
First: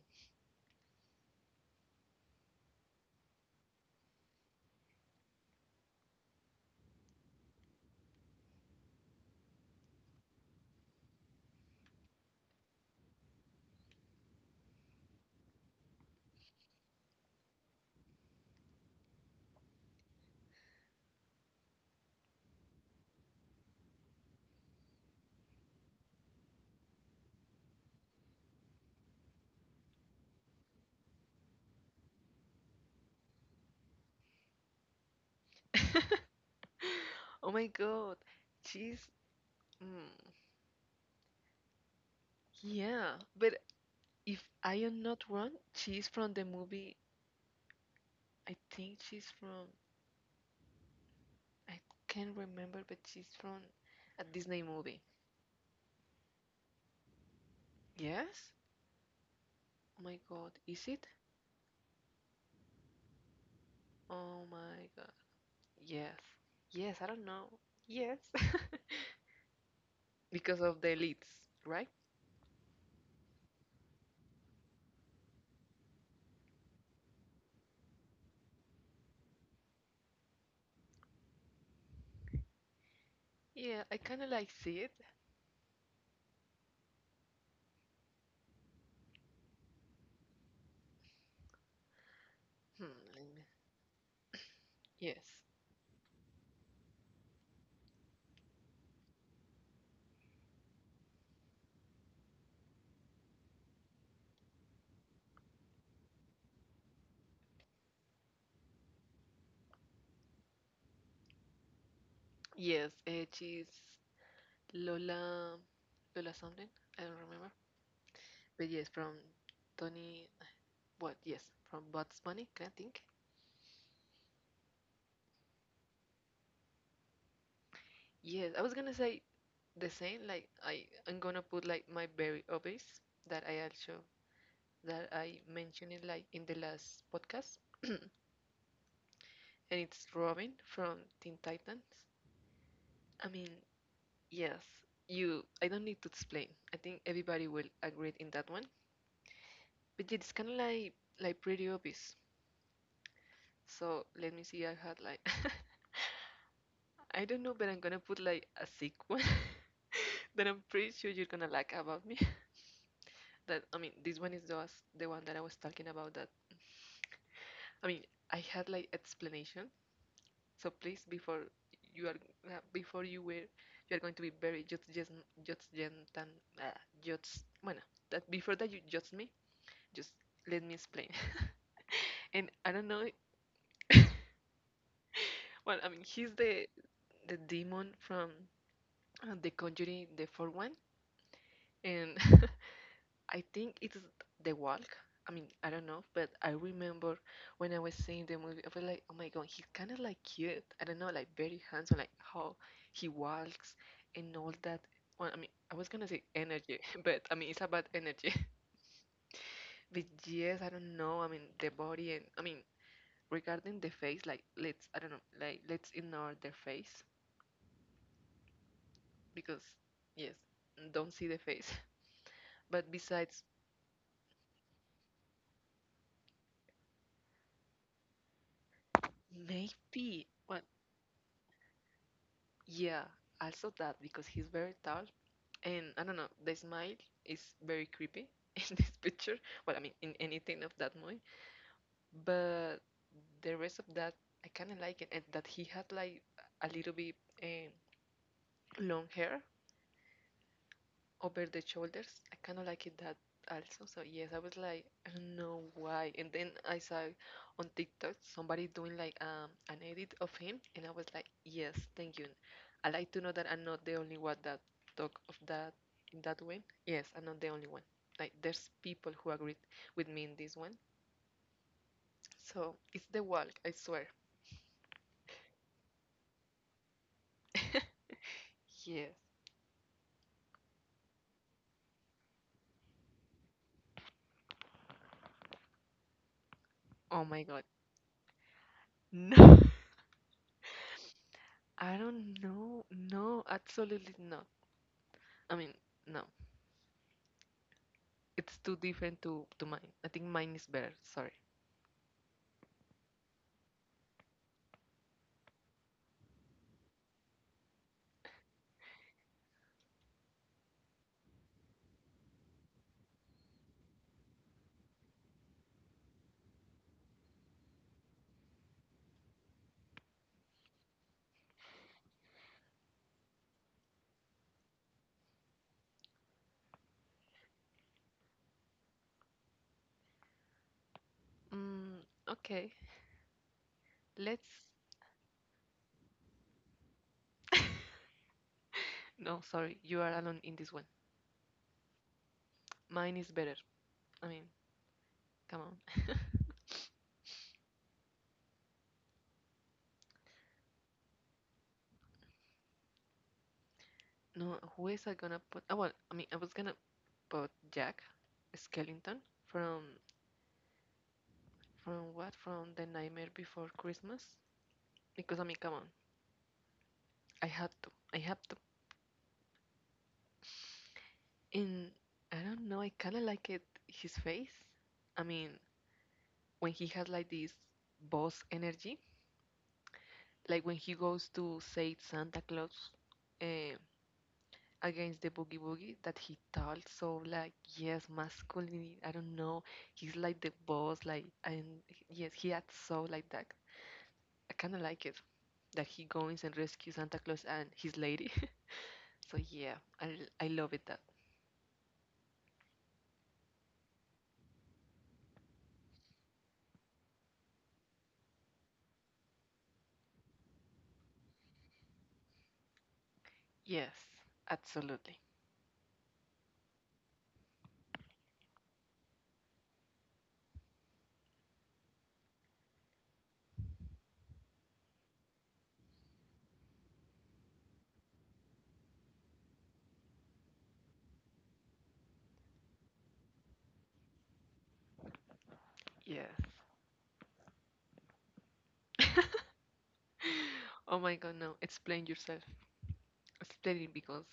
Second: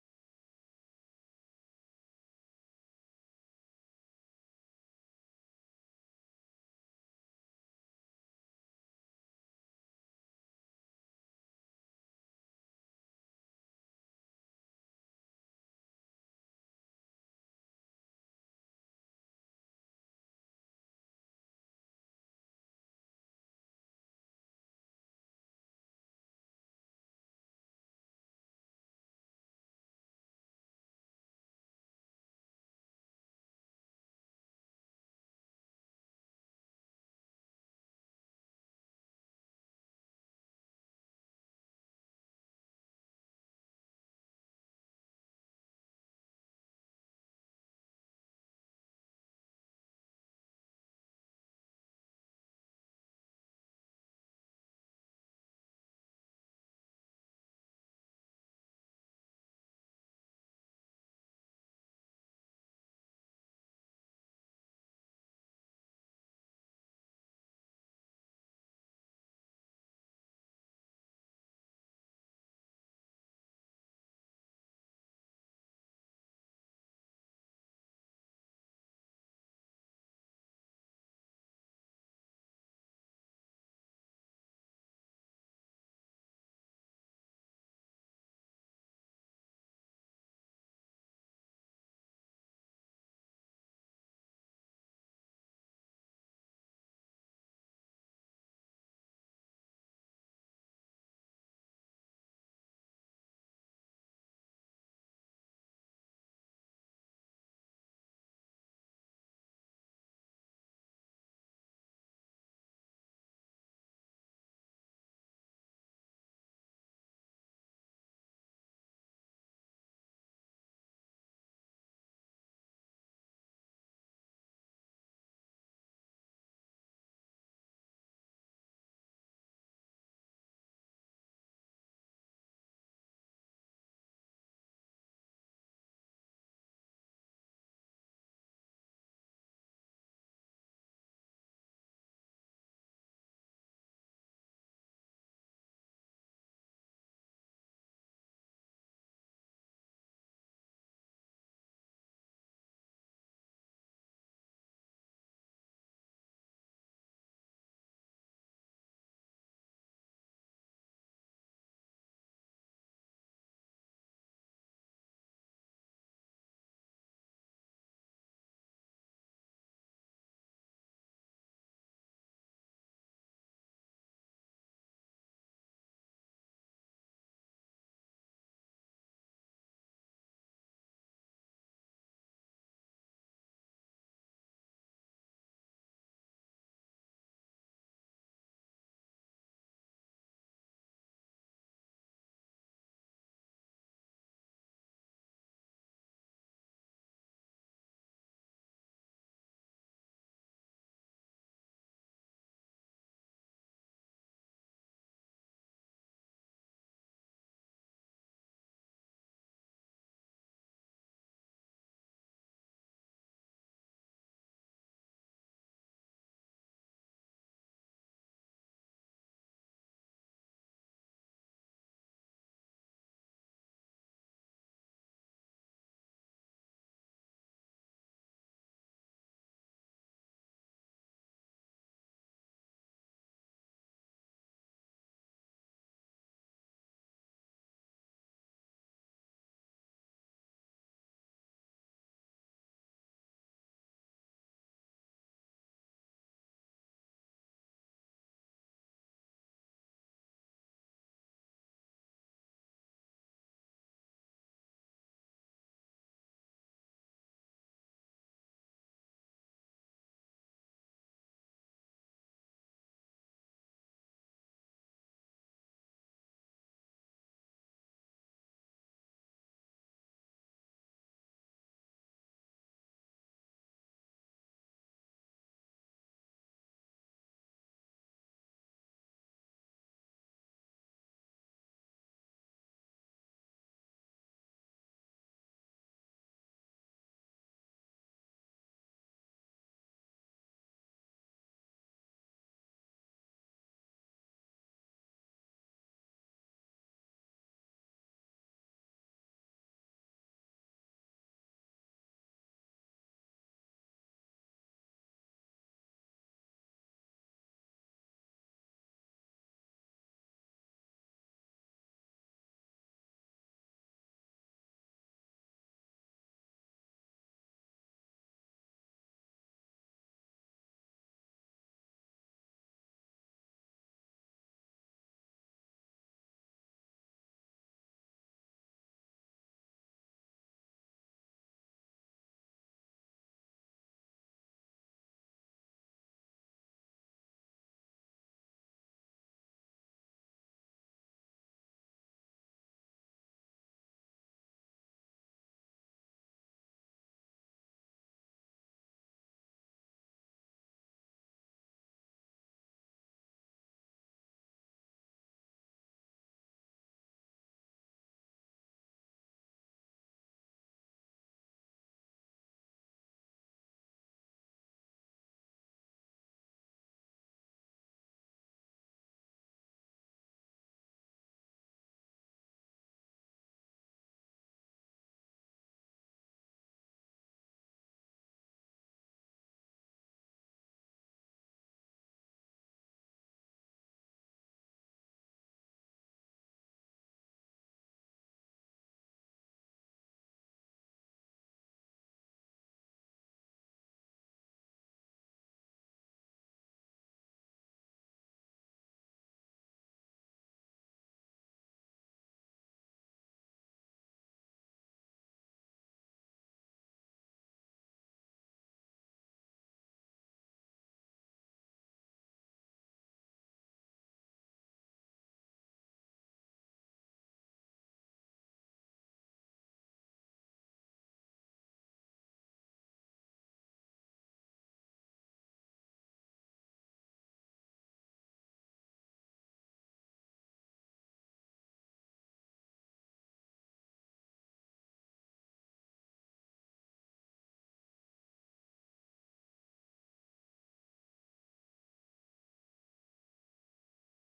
S1: <laughs> Oh my god, she's mm, yeah. But if I am not wrong, she's from the movie. I think she's from. I can't remember, but she's from a Disney movie. Yes. Oh my god, is it? Oh my god. Yes. Yes. I don't know. Yes. <laughs> Because of the leads, right? Yeah, I kind of like see it. Hmm, let me- yes. Yes, she's Lola, Lola something. I don't remember. But yes, from Tony. What? Yes, from Bugs Bunny. Can I think? Yes, I was gonna say the same. Like I'm gonna put like my very obvious that I also that I mentioned it like in the last podcast, and it's Robin from Teen Titans. I mean, yes, you. I don't need to explain. I think everybody will agree in that one. But yeah, it's kind of like pretty obvious. So let me see. I had like <laughs> I don't know, but I'm gonna put like a sick one <laughs> that I'm pretty sure you're gonna like about me. <laughs> That I mean, this one is the one that I was talking about. That I mean, I had like explanation. So please, before you are before you are going to be very just gentle, just bueno that before that you judge me, just let me explain. <laughs> And I don't know. <laughs> Well, I mean, he's the demon from the Conjuring, the fourth one and <laughs> I think it's The Walk. I mean, I don't know, but I remember when I was seeing the movie, I was like, oh my god, he's kind of like cute. I don't know, like very handsome, like how he walks and all that. Well, I mean, I was gonna say energy, <laughs> but I mean, it's about energy. <laughs> But yes, I don't know. I mean, the body, and I mean, regarding the face, like let's, I don't know, like let's ignore the face because yes, don't see the face. <laughs> But besides, maybe, well, yeah, also that because he's very tall, and I don't know, the smile is very creepy <laughs> in this picture. Well, I mean, in anything of that movie, but the rest of that I kind of like it, and that he had like a little bit um, long hair over the shoulders. I kind of like it that also. So yes, I was like, I don't know why. And then I saw on TikTok somebody doing like an edit of him, and I was like, yes, thank you. I like to know that I'm not the only one that talk of that in that way. Yes, I'm not the only one. Like there's people who agreed with me in this one. So it's the walk, I swear. <laughs> Yes. Oh my God. No. <laughs> I don't know. No, absolutely not. I mean, no. It's too different to mine. I think mine is better. Sorry. Mm, okay. Let's. <laughs> No, sorry. You are alone in this one. Mine is better. I mean, come on. <laughs> No, who is I gonna put? Oh, well, I mean, I was gonna put Jack Skellington from what? From The Nightmare Before Christmas. Because I mean, come on, I had to. I have to. And I don't know. I kind of like it. His face. I mean, when he has like this boss energy, like when he goes to say Santa Claus eh, against the boogie boogie that he talks so like, yes, masculine. I don't know, he's like the boss like, and yes, he acts so like that. I kind of like it that he goes and rescues Santa Claus and his lady. <laughs> So yeah, I love it that, yes, absolutely, yes. <laughs> Oh my god, no, explain yourself. Explain it because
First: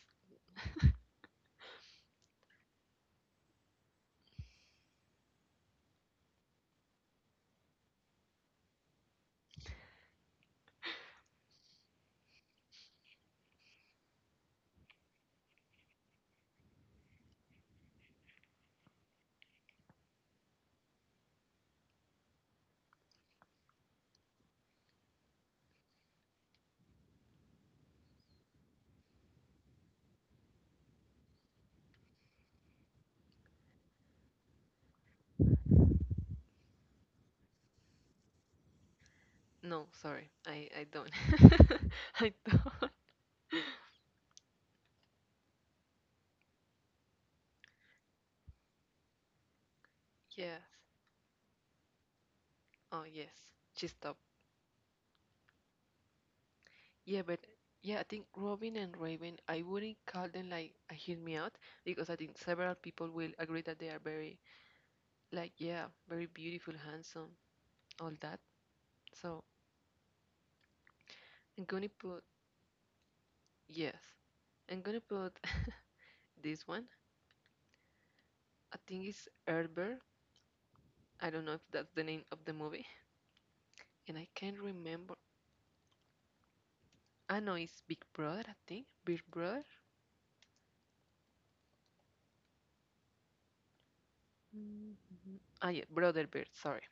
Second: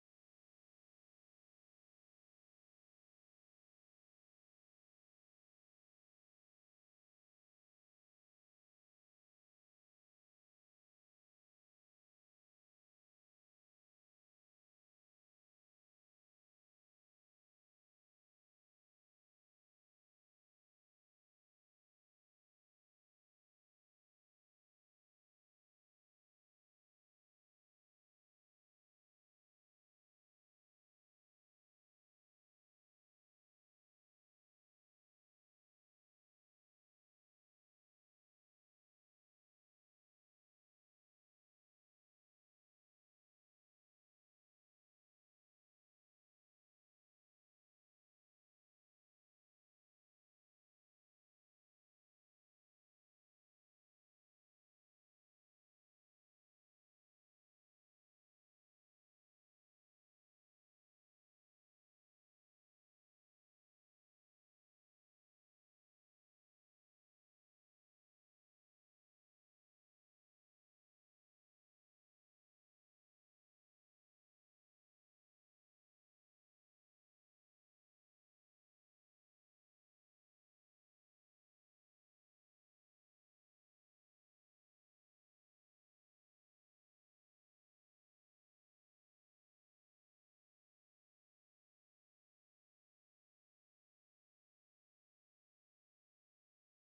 S1: no, sorry, I don't. <laughs> I don't. Yes. Oh, yes. She stopped. Yeah, but yeah, I think Robin and Raven, I wouldn't call them like a hear me out because I think several people will agree that they are very, like, yeah, very beautiful, handsome, all that. So I'm gonna put, yes, I'm gonna put <laughs> this one. I think it's Herbert. I don't know if that's the name of the movie. And I can't remember. I know it's Big Brother, I think. Big Brother? mm Ah, yeah, Brother Bear, sorry.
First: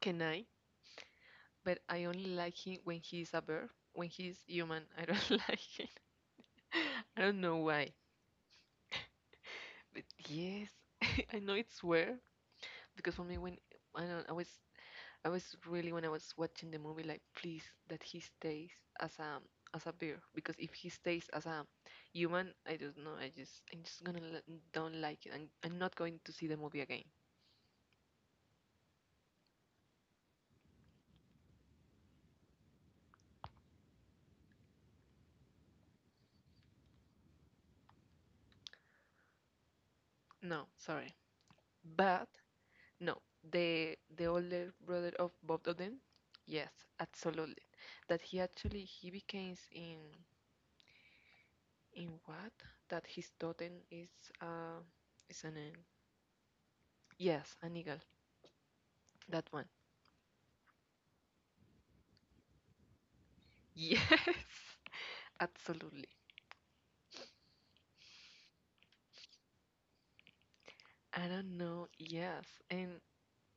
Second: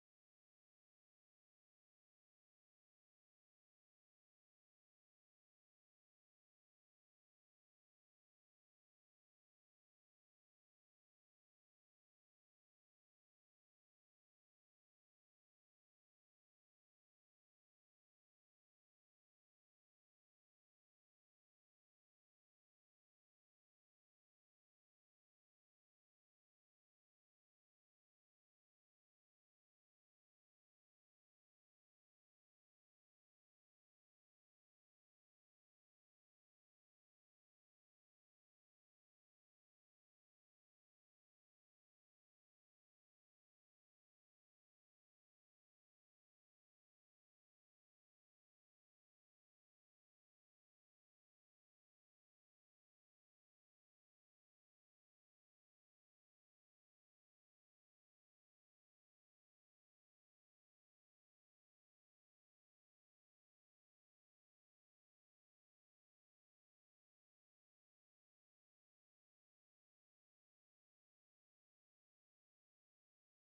S1: Can I? But I only like him when he's a bear. When he's human, I don't <laughs> like him. I don't know why. But yes, <laughs> I know it's weird because for me, when I don't, I was really when I was watching the movie, like, please that he stays as a as a bear, because if he stays as a human, I don't know. I just I'm just gonna l- don't like it. I'm not going to see the movie again. No, sorry. But no, the older brother of both of them. Yes, absolutely. That he actually he becomes in what? That his totem uh is an yes, an eagle. That one. Yes, <laughs> absolutely. I don't know. Yes, and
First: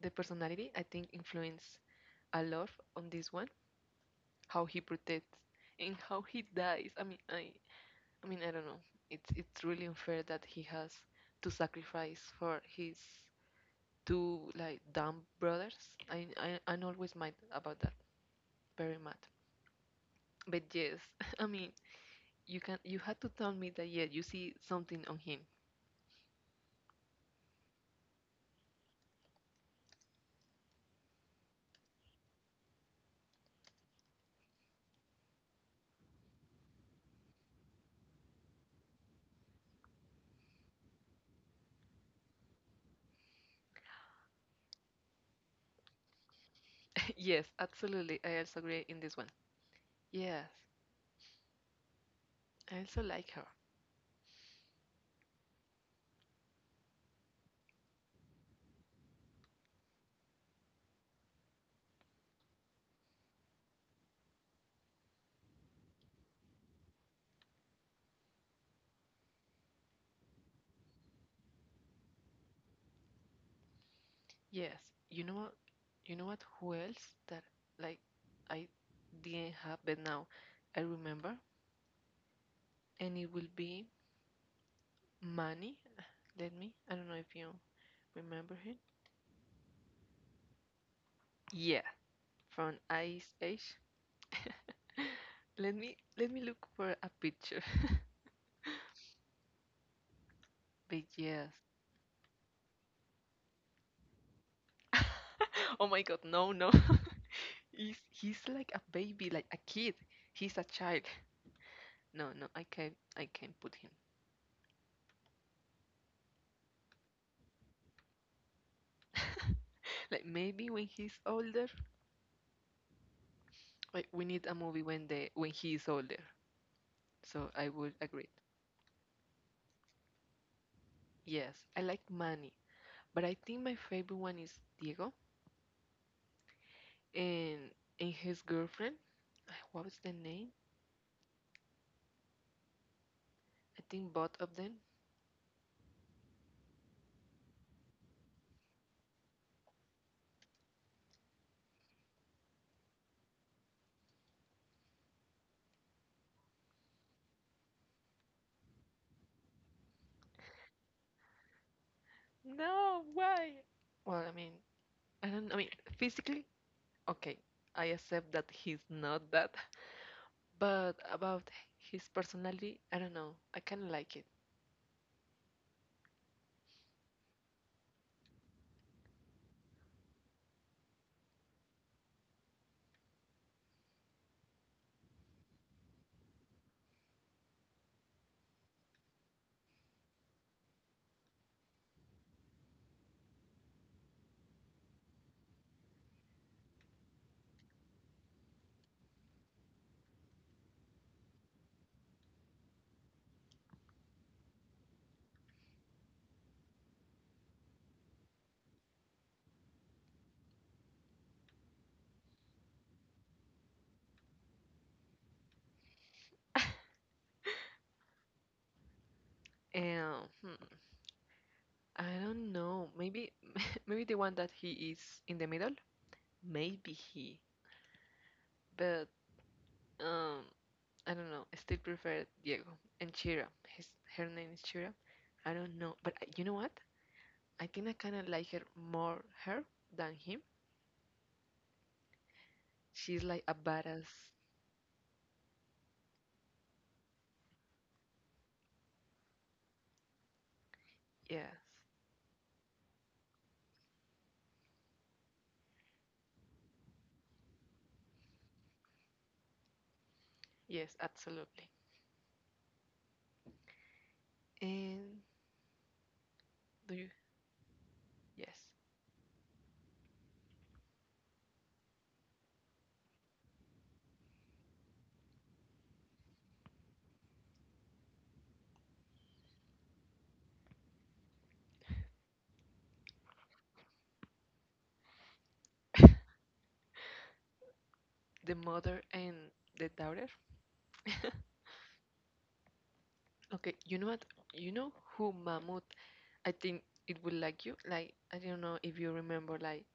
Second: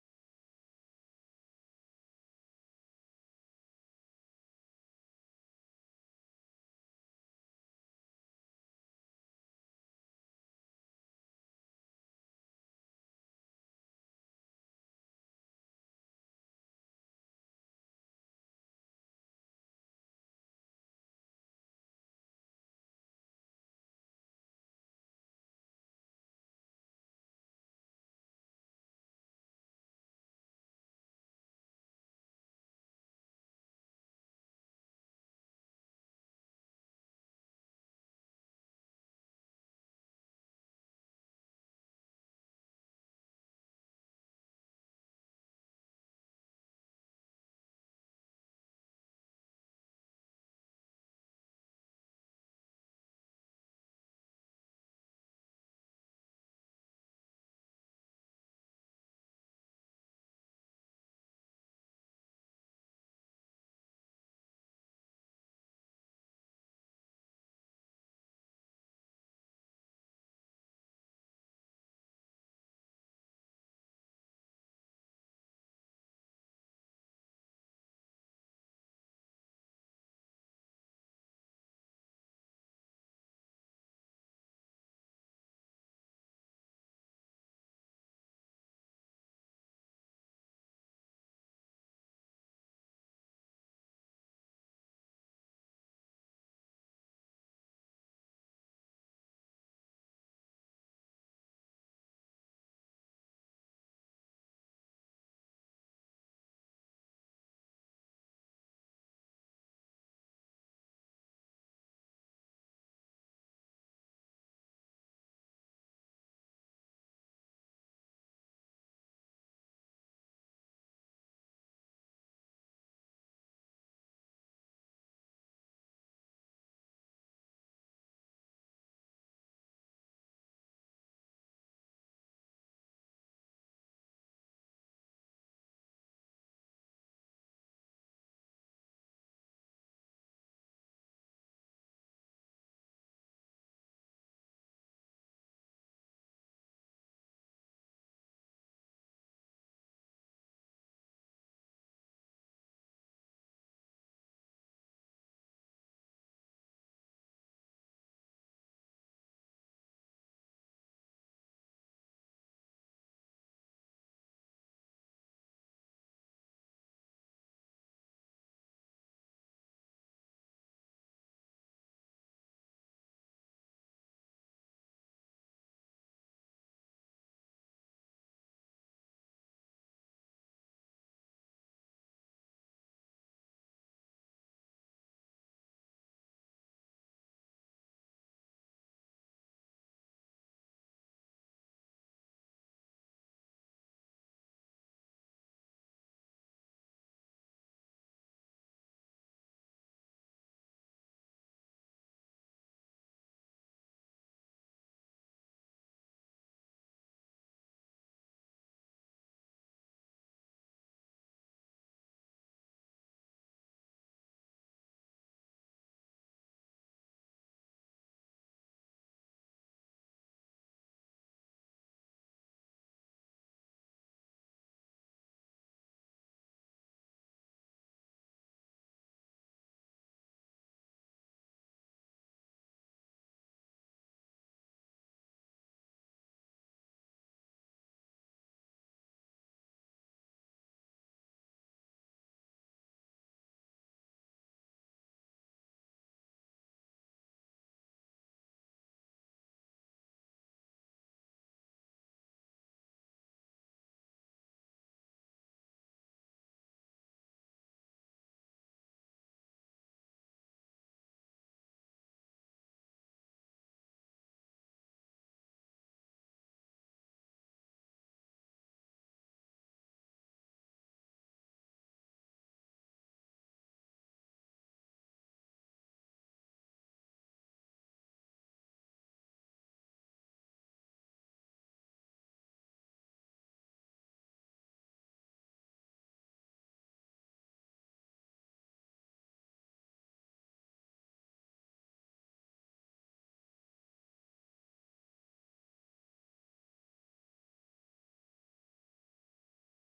S1: the personality I think influence a lot on this one. How he protects and how he dies. I mean, I mean, I don't know. It's really unfair that he has to sacrifice for his two like dumb brothers. I'm always mad about that. Very mad. But yes, <laughs> I mean, you can you had to tell me that yeah, you see something on him. <laughs> Yes, absolutely. I also agree in this one. Yes, I also like her. Yes, you know what? You know what? Who else that like I didn't have, but now I remember, and it will be Manny, let me. I don't know if you remember him. Yeah, from Ice Age. <laughs> Let me look for a picture. <laughs> But yes. <laughs> Oh my God, no, no. <laughs> He's like a baby, like a kid. He's a child. No, no, I can't put him. <laughs> Like maybe when he's older, like we need a movie when they. When he is older. So I would agree. Yes, I like Manny, but I think my favorite one is Diego. and and his girlfriend. What was the name? I think both of them. No, why? Well, I mean, I don't. I mean, physically, okay, I accept that he's not that. But about his personality, I don't know. I kind of like it. <laughs> And hmm, I don't know. Maybe, <laughs> maybe the one that he is in the middle. Maybe he. But um, I don't know. I still prefer Diego and Chira. His her name is Chira. I don't know. But you know what? I think I kind of like her more her than him. She's like a badass. Yes, yes, absolutely. And do you? Yes, the mother and the daughter. <laughs> Okay, you know what? You know who Mahmoud? I think it will like you. Like I don't know if you remember, like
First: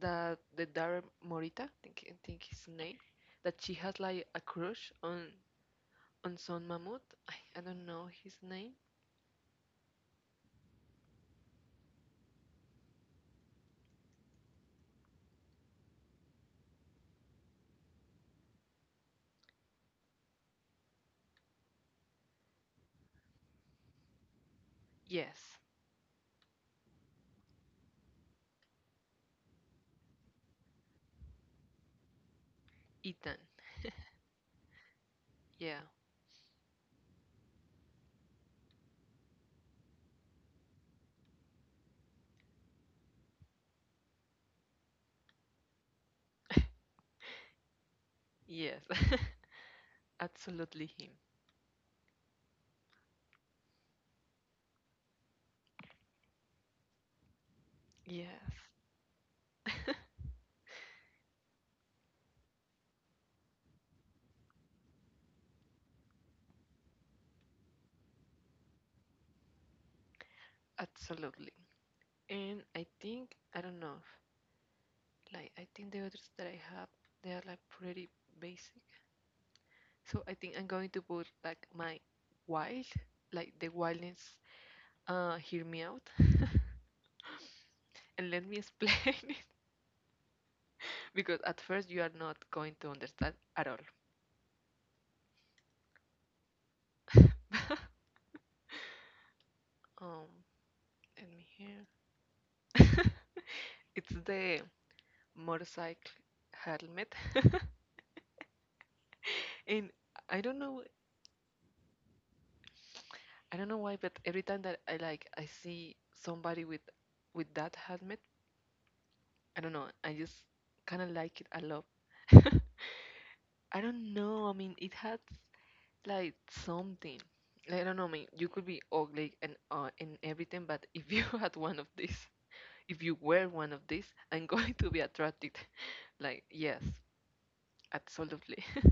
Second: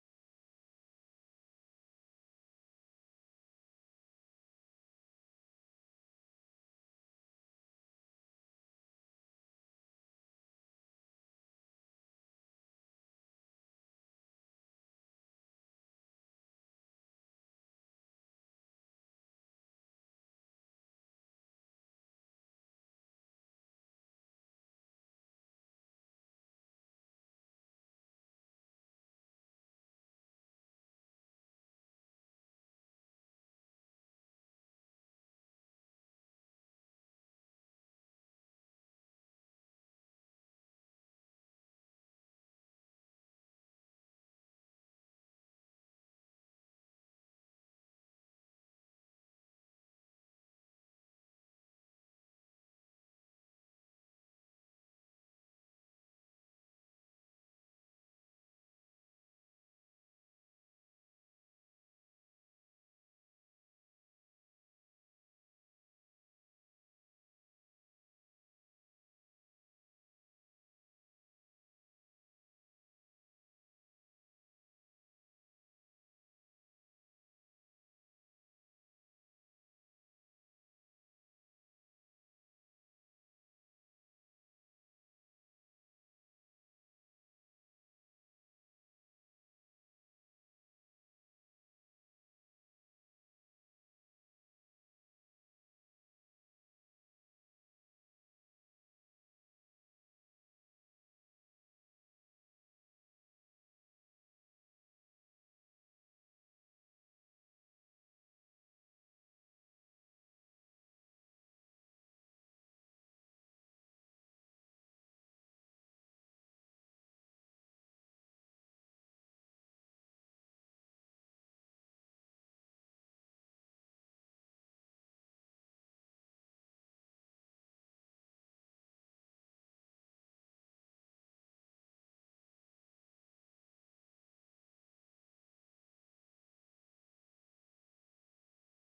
S1: that the daughter Morita. I think his name. That she has like a crush on son Mahmoud. I don't know his name. Yes, Ethan. Yeah. <laughs> Yes. <laughs> Absolutely him. Yes. <laughs> Absolutely. And I think I don't know. Like I think the others that I have, they are like pretty basic. So I think I'm going to put like my wild, like the wildness. Hear me out, <laughs> and let me explain <laughs> it because at first you are not going to understand at all. <laughs> um, Let me hear. <laughs> It's the motorcycle helmet, <laughs> and I don't know I don't know why, but every time that I see somebody with that helmet, I don't know, I just kind of like it a lot. <laughs> I don't know. I mean, it had like something. Like, I don't know. I mean, you could be ugly and everything, but if you <laughs> had one of these, if you wear one of these, I'm <laughs> going to be attracted. <laughs> Like, yes, absolutely. <laughs>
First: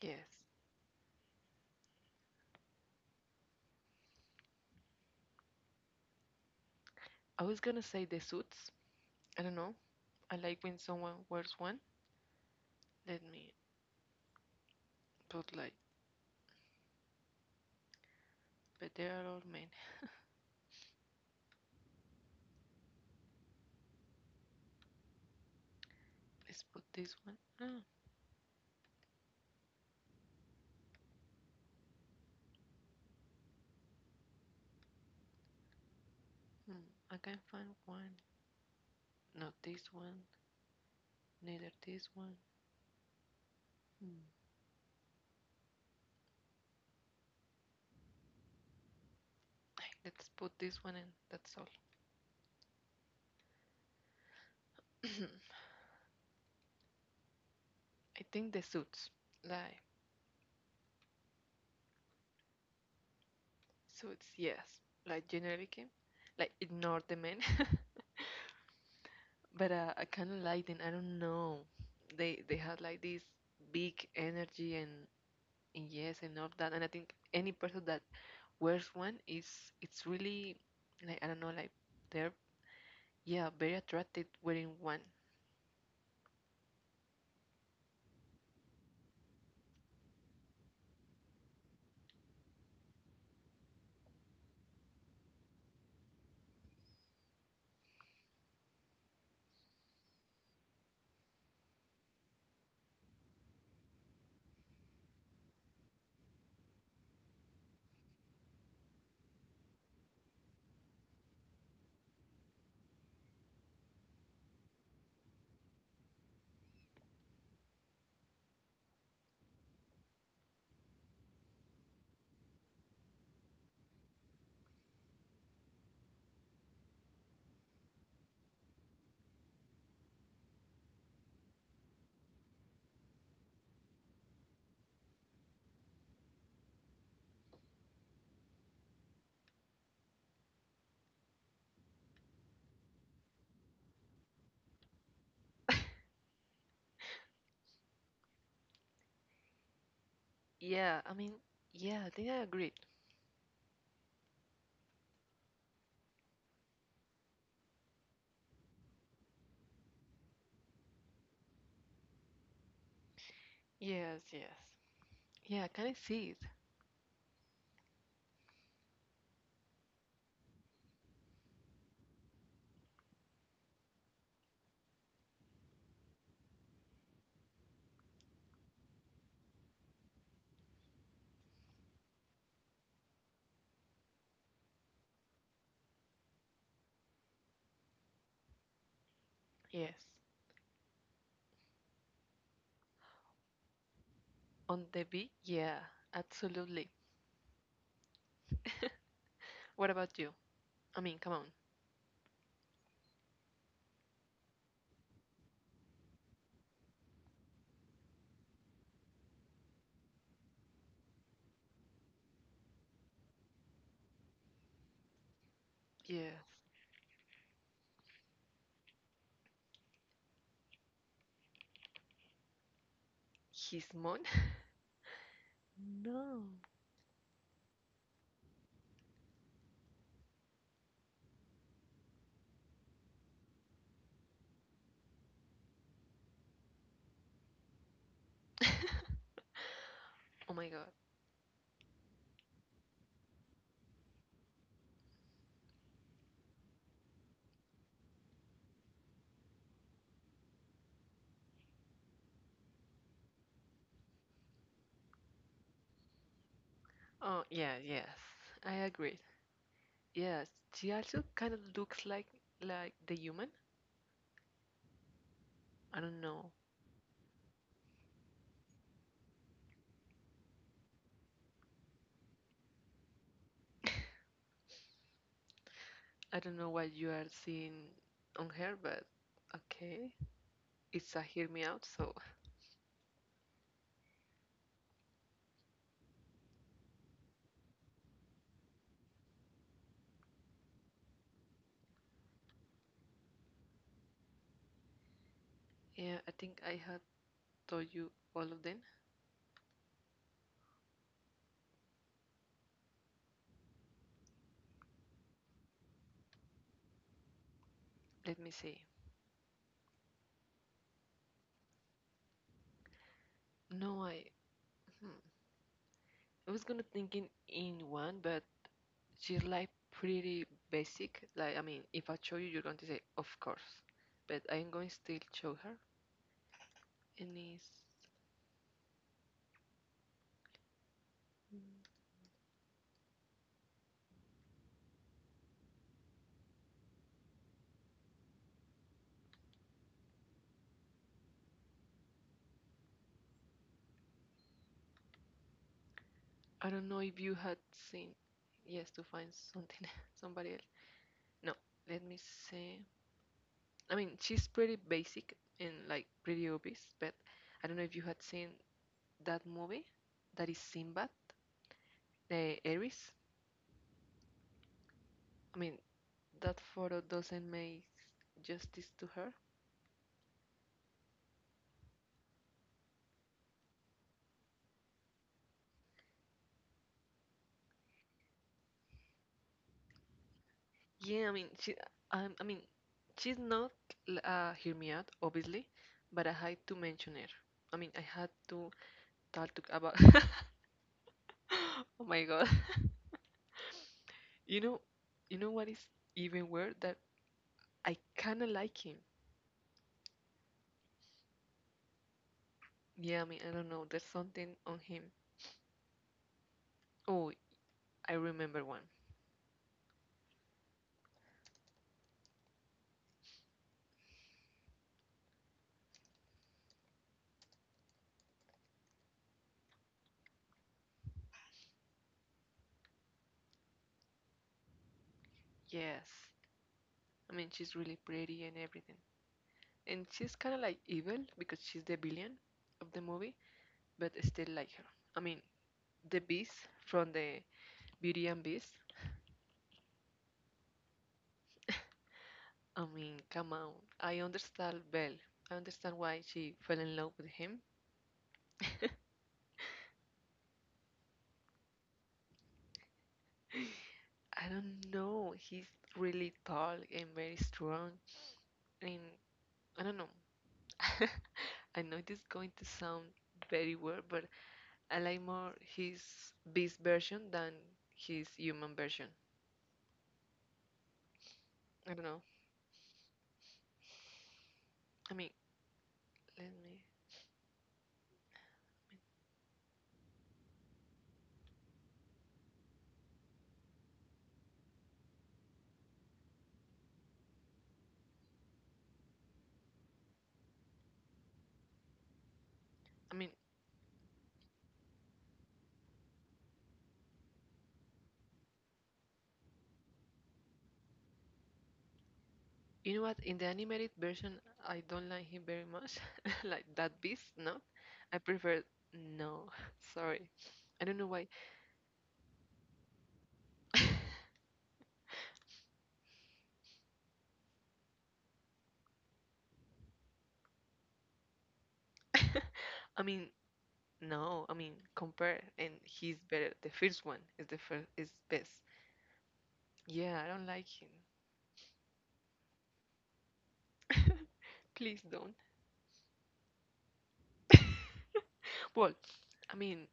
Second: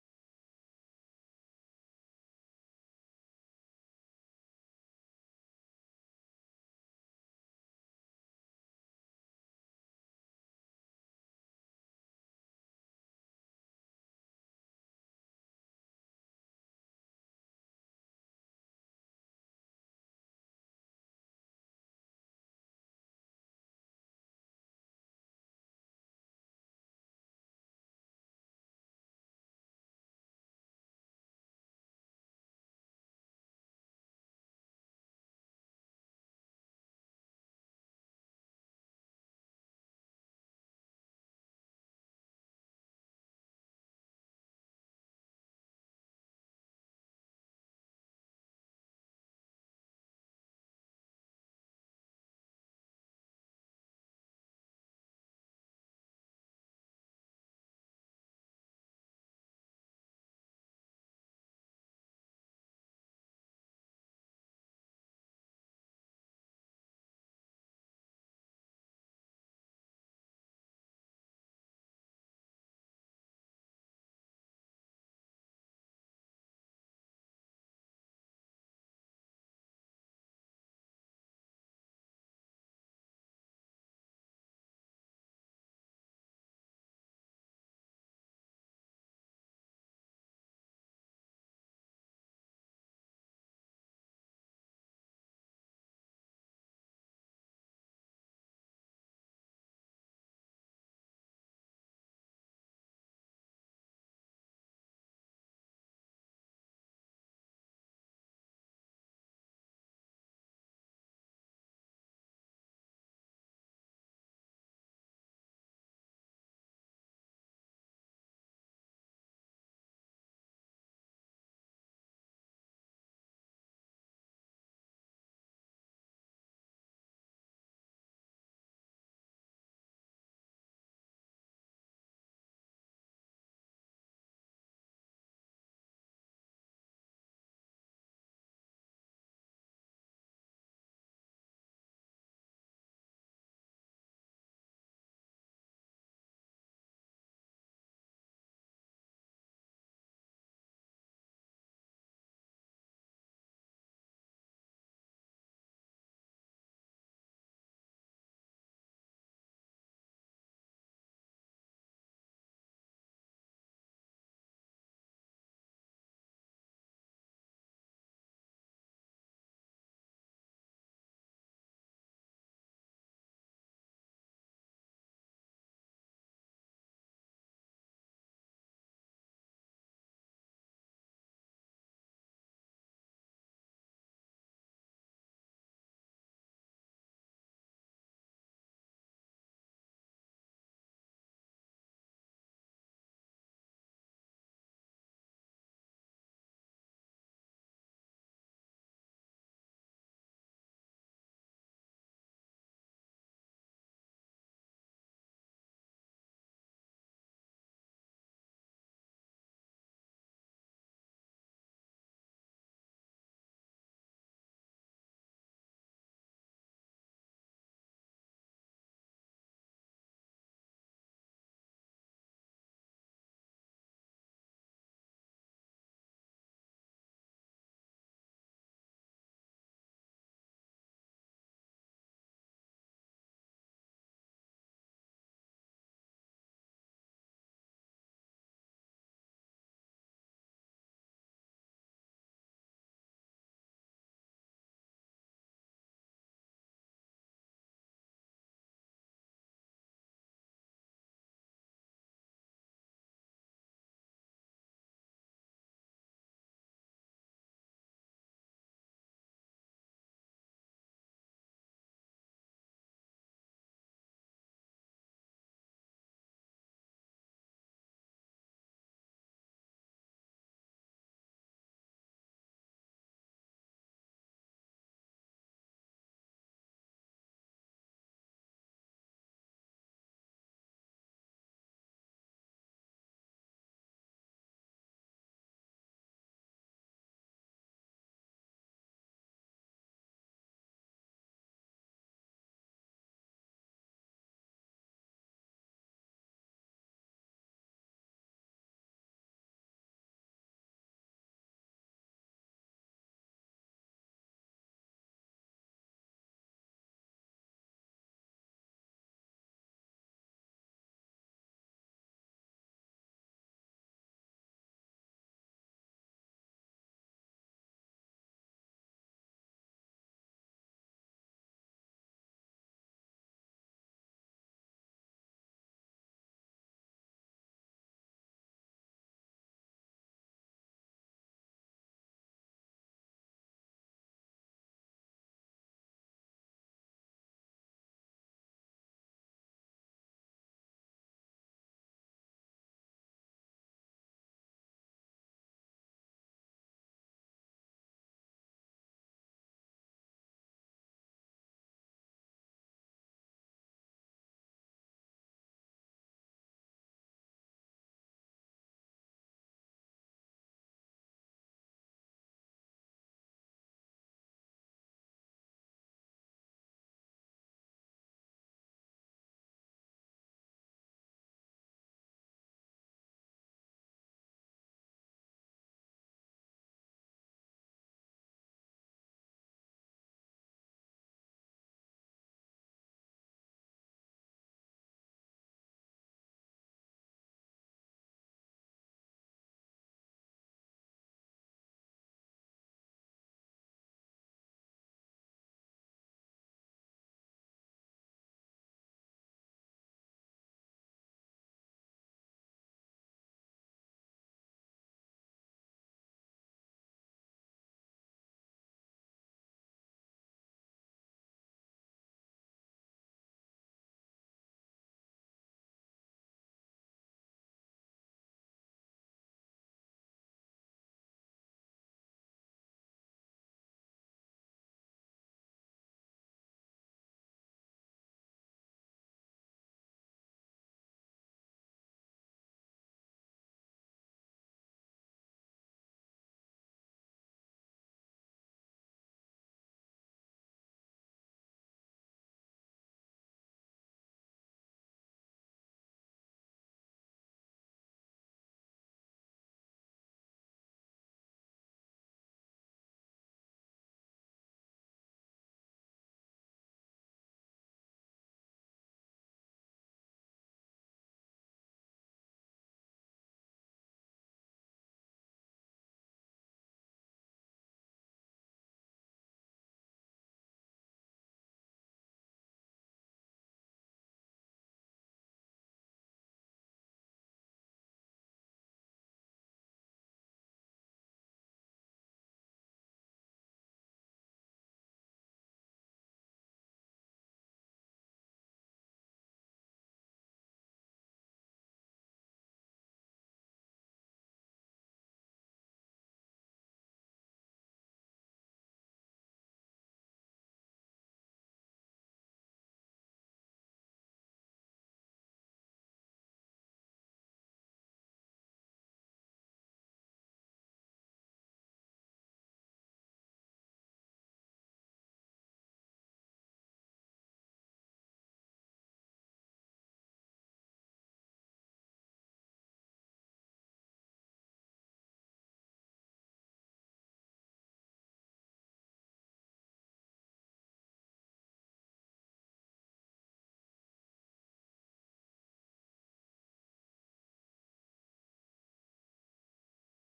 S1: Yes. I was gonna say the suits. I don't know. I like when someone wears one. Let me put like, but they are all men. Let's put this one. Ah, hmm, I can't find one. Not this one. Neither this one. Hmm. Let's put this one in. That's all. <laughs> <coughs> I think the suits, like suits, yes, like generically, like ignore the men, <laughs> but I kind of like them. I don't know. They had like this big energy, and yes and all that. And I think any person that wears one is it's really like I don't know like they're yeah, very attracted wearing one. Yeah, I mean, yeah, I think I agree. Yes, yes. Yeah, can I see it? Yes. On the beach? Yeah, absolutely. <laughs> What about you? I mean, come on. Yes. His mom? <laughs> No. <laughs> Oh my God. Oh, yeah, yes. I agree. Yes, she also kind of looks like the human. I don't know. I don't know what you are seeing on her, but okay. It's a hear me out, so yeah, I think I had told you all of them. Let me see. No, I hmm. I was gonna thinking in one, but she's like pretty basic. Like I mean, if I show you, you're going to say of course, but I'm going still show her. And it's mm, I don't know if you had seen. Yes, to find something <laughs> somebody else. No, let me see. I mean, she's pretty basic and like pretty obvious, but I don't know if you had seen that movie that is Sinbad, the Aries. I mean, that photo doesn't make justice to her. Yeah, I mean, I mean, she's not, hear me out, obviously, but I had to mention her. I mean, I had to talk to about. <laughs> Oh my god, <laughs> you know, you know what is even weird that I kind of like him. Yeah, I mean, I don't know, there's something on him. Oh, I remember one. Yes, I mean, she's really pretty and everything, and she's kind of like evil because she's the villain of the movie, but I still like her. I mean, the Beast from the Beauty and Beast. I mean, come on. I understand Belle. I understand why she fell in love with him. <laughs> I don't know. He's really tall and very strong. And I don't know. <laughs> I know it is going to sound very weird, but I like more his beast version than his human version. I don't know. I mean, let me. I mean, you know what? In the animated version, I don't like him very much. <laughs> Like that beast, no? I prefer. No, <laughs> sorry. I don't know why. <laughs> I mean, no. I mean, compare, and he's better. The first one is the first is best. Yeah, I don't like him. <laughs> Please don't. <laughs> Well, I mean,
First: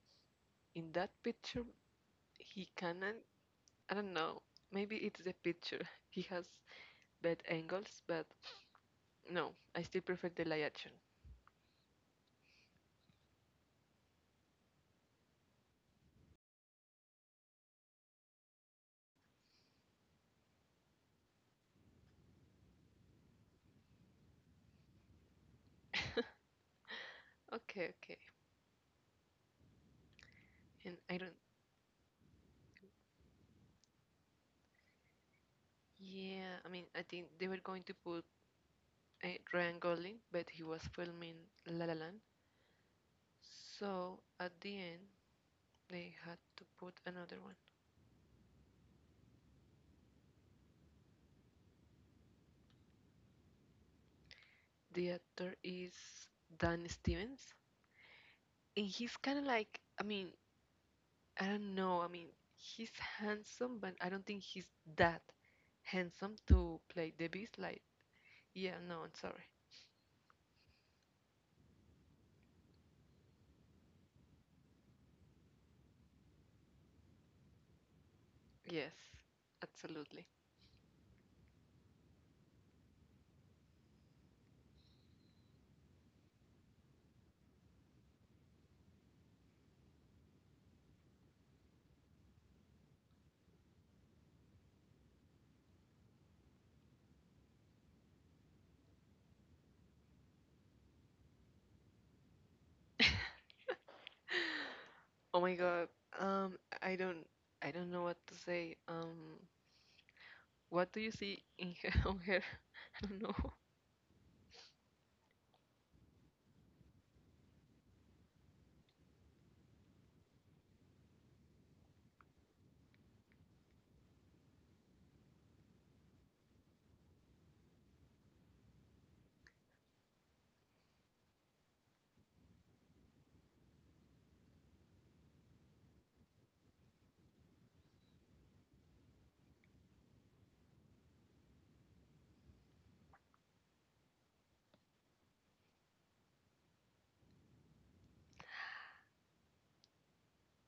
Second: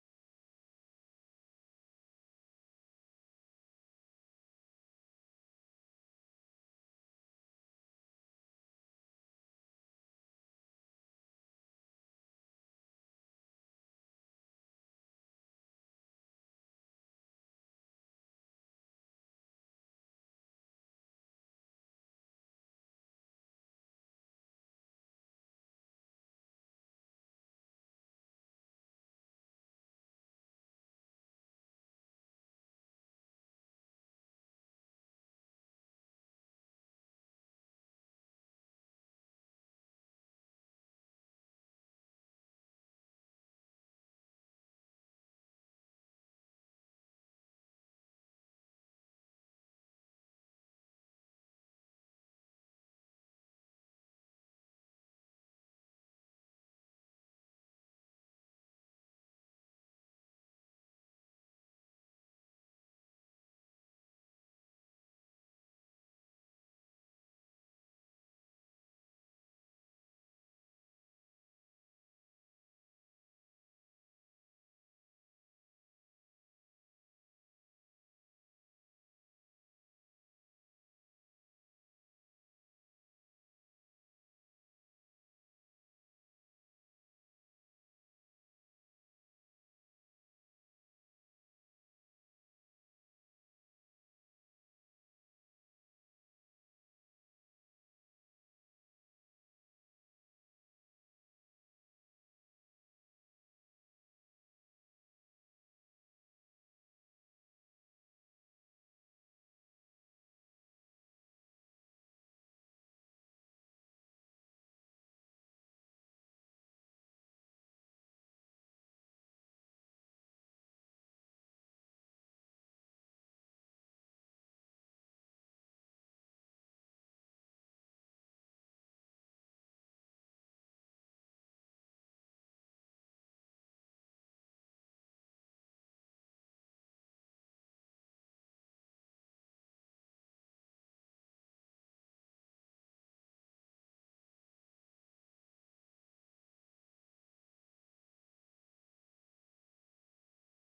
S1: in that picture, he cannot. I don't know. Maybe it's the picture. <laughs> He has bad angles, but no, I still prefer the live action. <laughs> Okay, okay. And I don't. Yeah, I mean, I think they were going to put Ryan Gosling, but he was filming La La Land. So at the end, they had to put another one. The actor is Dan Stevens, and he's kind of like, I mean, I don't know. I mean, he's handsome, but I don't think he's that handsome to play the Beast. Like, yeah, no, I'm sorry. Yes, absolutely. <laughs> Oh my God. Um, I don't, I don't know what to say. What do you see in her, <laughs> on her? I don't know.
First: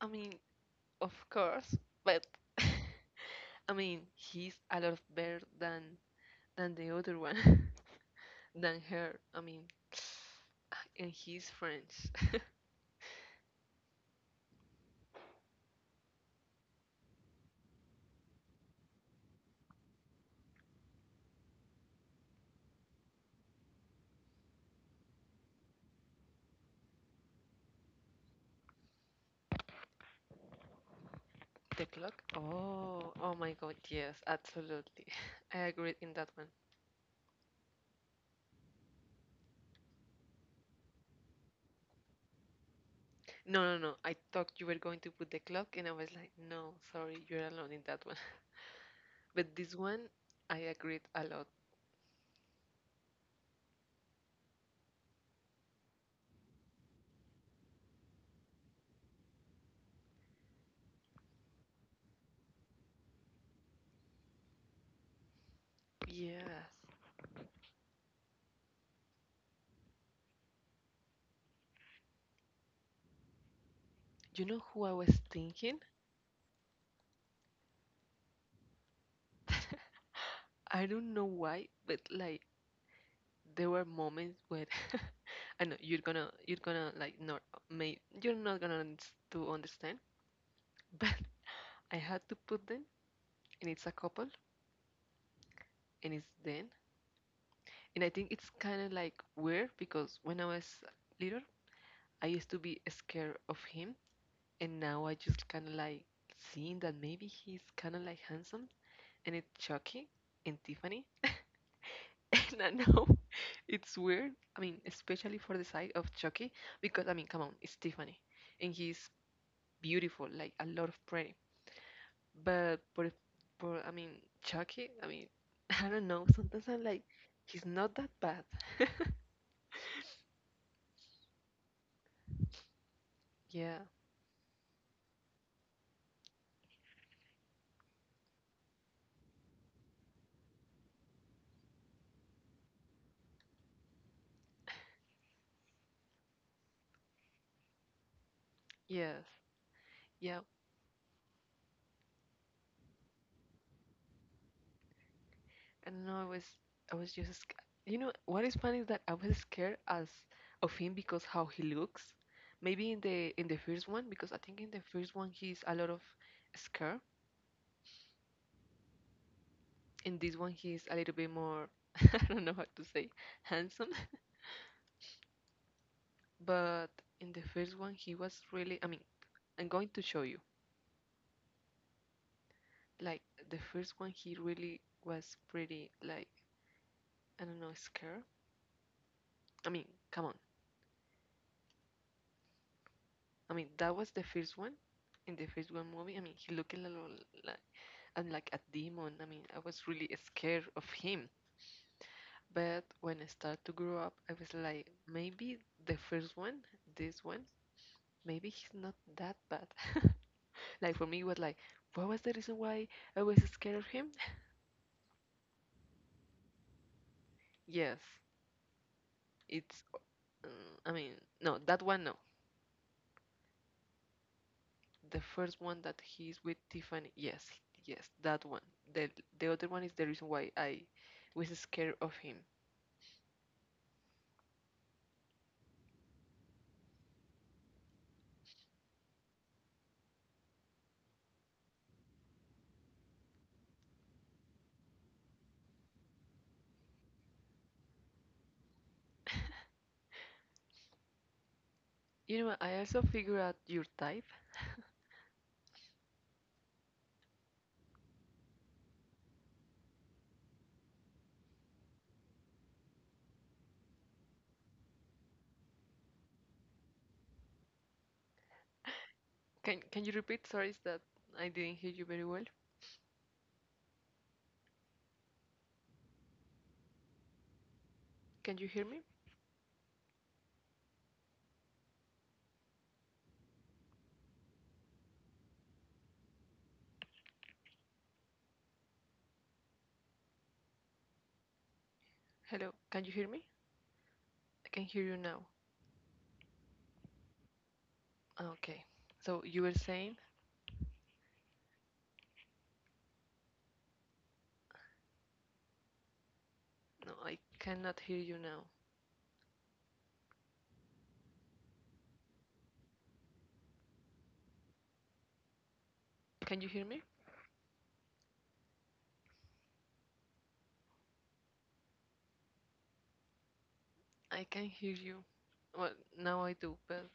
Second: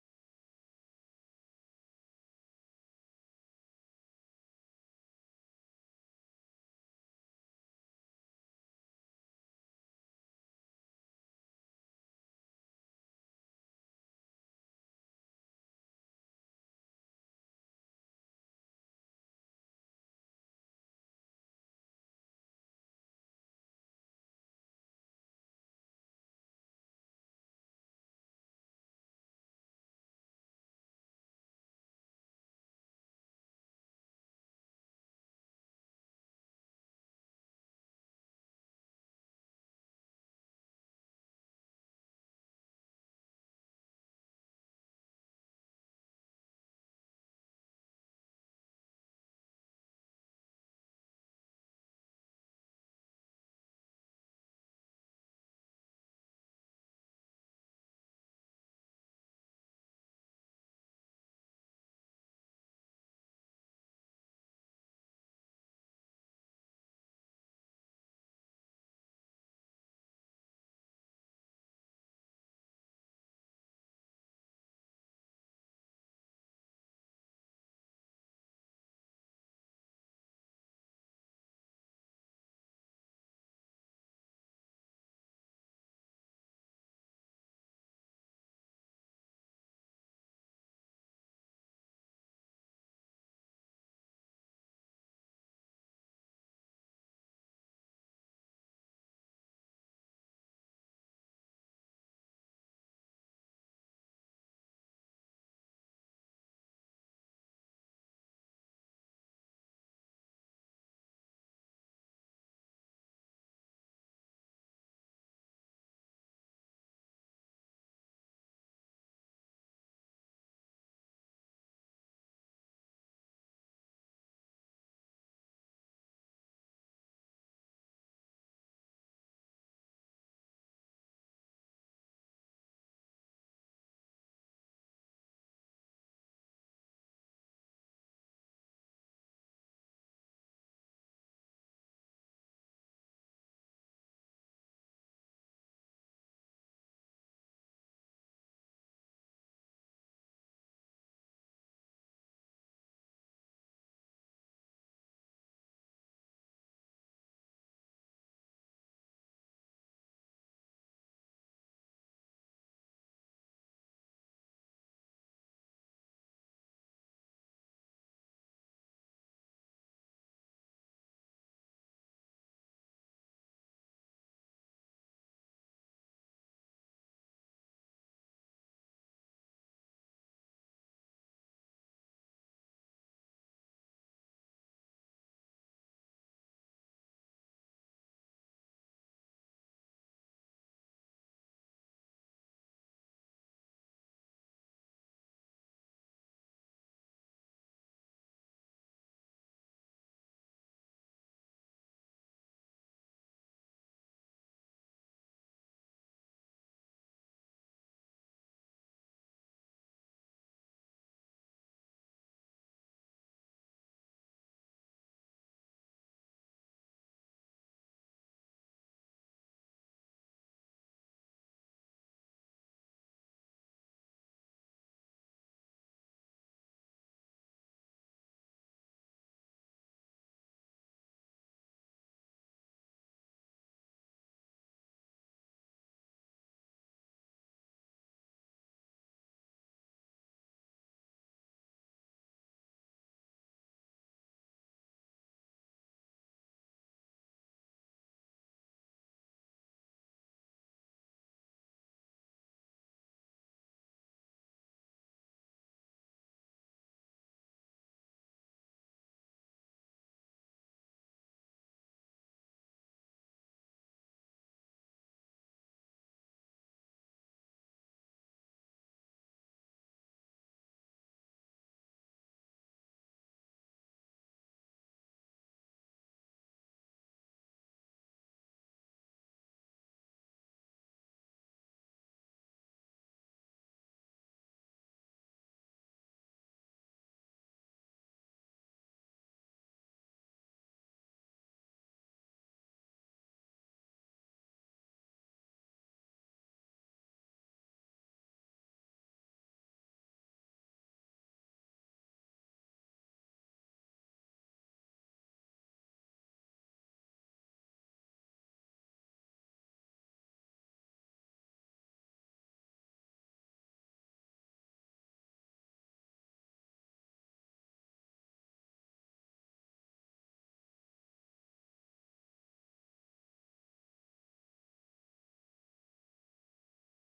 S1: I mean, of course, but <laughs> I mean, he's a lot better than the other one, <laughs> than her. I mean, <sighs> and he's French. <laughs> The clock? Oh, oh my God, yes, absolutely. <laughs> I agreed in that one. No, no, no. I thought you were going to put the clock, and I was like, no, sorry, you're alone in that one. But this one, I agreed a lot. Yes. You know who I was thinking? <laughs> I don't know why, but like there were moments where <laughs> I know you're gonna like not may you're not gonna to understand, <laughs> but I had to put them, and it's a couple, and it's them, and I think it's kind of like weird because when I was little, I used to be scared of him, and now I just kind of like seeing that maybe he's kind of like handsome and it's Chucky and Tiffany. <laughs> And I know <laughs> it's weird. I mean, especially for the side of Chucky, because I mean, come on, it's Tiffany, and he's beautiful, like a lot of pretty. But for I mean, Chucky, I mean, <laughs> I don't know. Sometimes I'm like, he's not that bad. <laughs> Yeah, yes, yeah. And no, I was just you know what is funny is that I was scared as of him because how he looks. Maybe in the first one because I think in the first one he's a lot of scared. In this one he's a little bit more. <laughs> I don't know how to say handsome. But in the first one he was really, I mean, I'm going to show you. Like the first one he really was pretty, like I don't know, scared. I mean, come on. I mean that was the first one in the first one movie. I mean, he looked a little, like, and like a demon. I mean, I was really scared of him. But when I started to grow up, I was like, maybe the first one, this one, maybe he's not that bad. <laughs> Like for me, it was like, what was the reason why I was scared of him? Yes, it's. Uh, I mean, no, that one no. The first one that he's with Tiffany, yes, yes, that one. The the other one is the reason why I was scared of him. You know, I also figured out your type. Can you repeat? Sorry, is that I didn't hear you very well. Can you hear me? Hello, can you hear me? I can hear you now. Ah, okay. So you were saying? No, I cannot hear you now. Can you hear me? I can hear you. Well, now I do, but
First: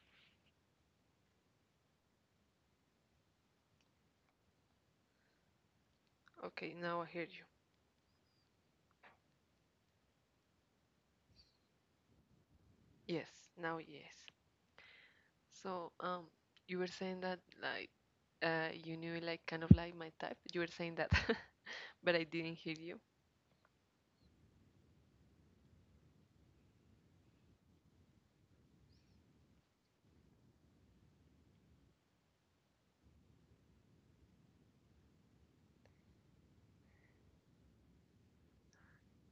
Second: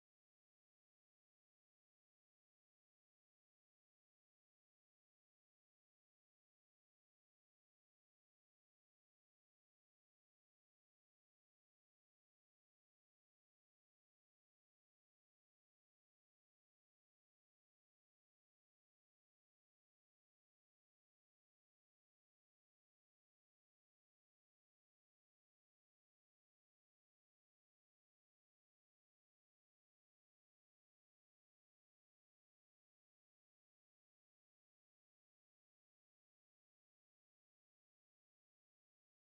S1: okay, now I hear you. Yes, now yes. So you were saying that like you knew like kind of like my type. You were saying that, <laughs> but I didn't hear you.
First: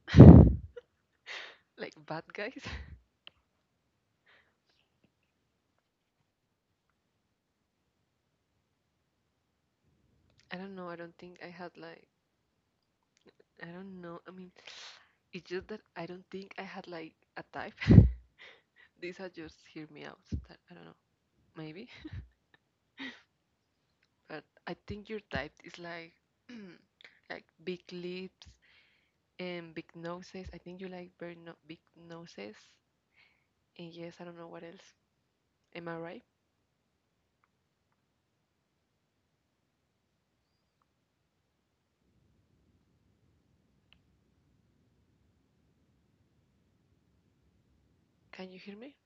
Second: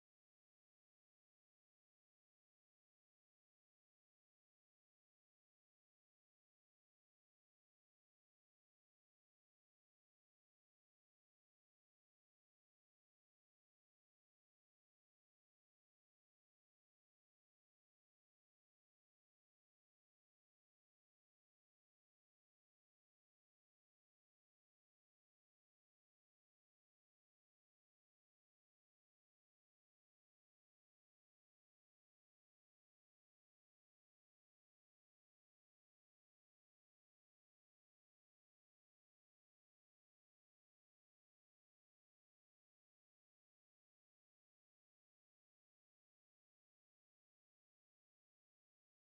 S1: <laughs> Like bad guys. <laughs> I don't know. I don't think I had like I don't know. I mean, it's just that I don't think I had like a type. <laughs> These are just hear me out. I don't know, maybe. <laughs> But I think your type is like <clears throat> like big lips and big noses. I think you like very no big noses. And yes, I don't know what else. Am I right? Can you hear me?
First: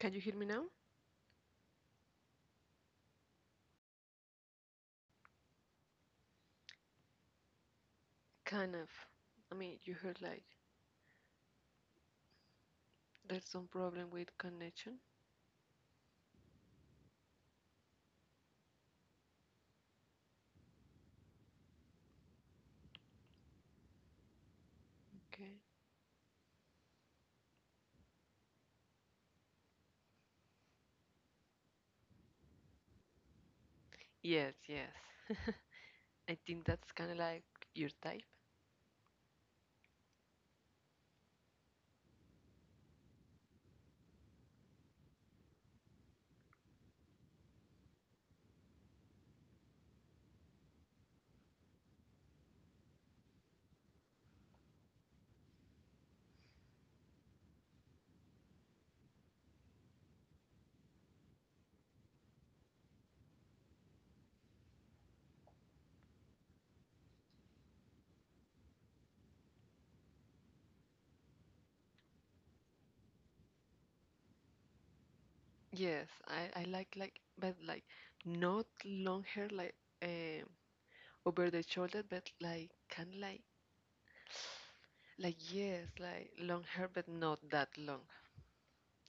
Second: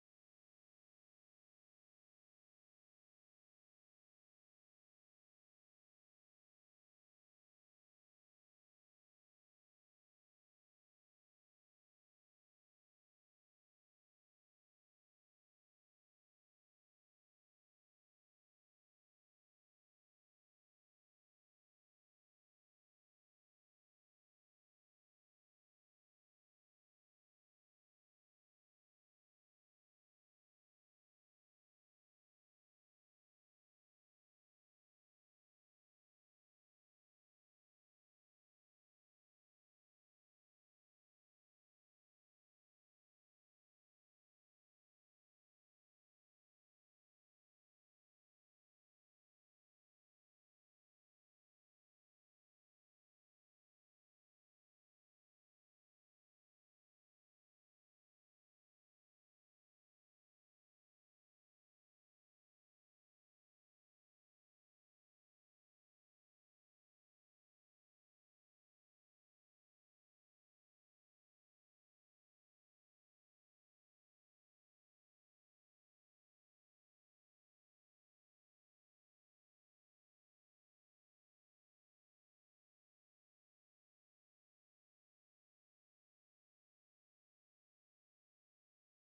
S1: Can you hear me now? Kind of. I mean, you heard like there's some problem with connection. Okay. Yes, yes. <laughs> I think that's kind of like your type. Yes, I like but like not long hair like um over the shoulder but like kind like <sighs> like yes like long hair but not that long.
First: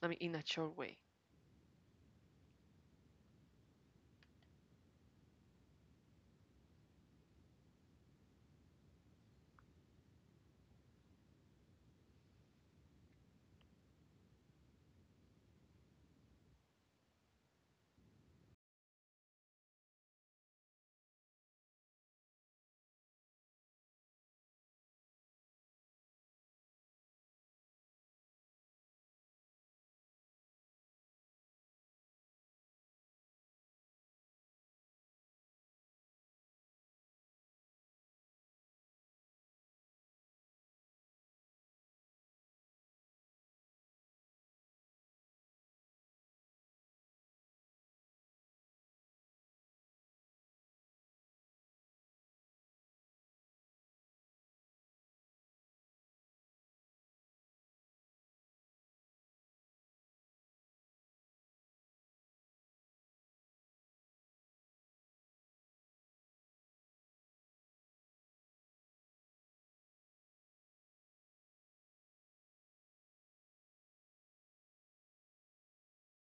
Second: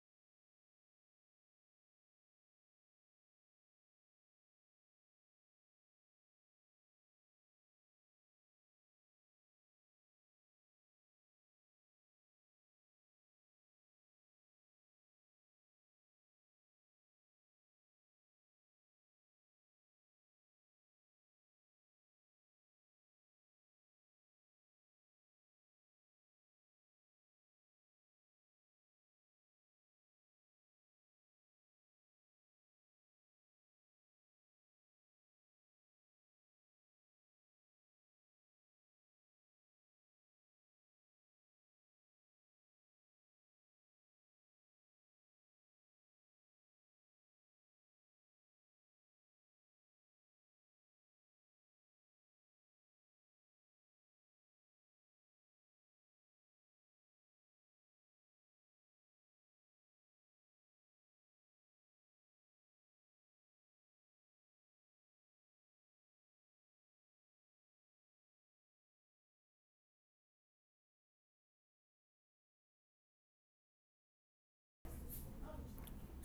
S1: I mean in a short way.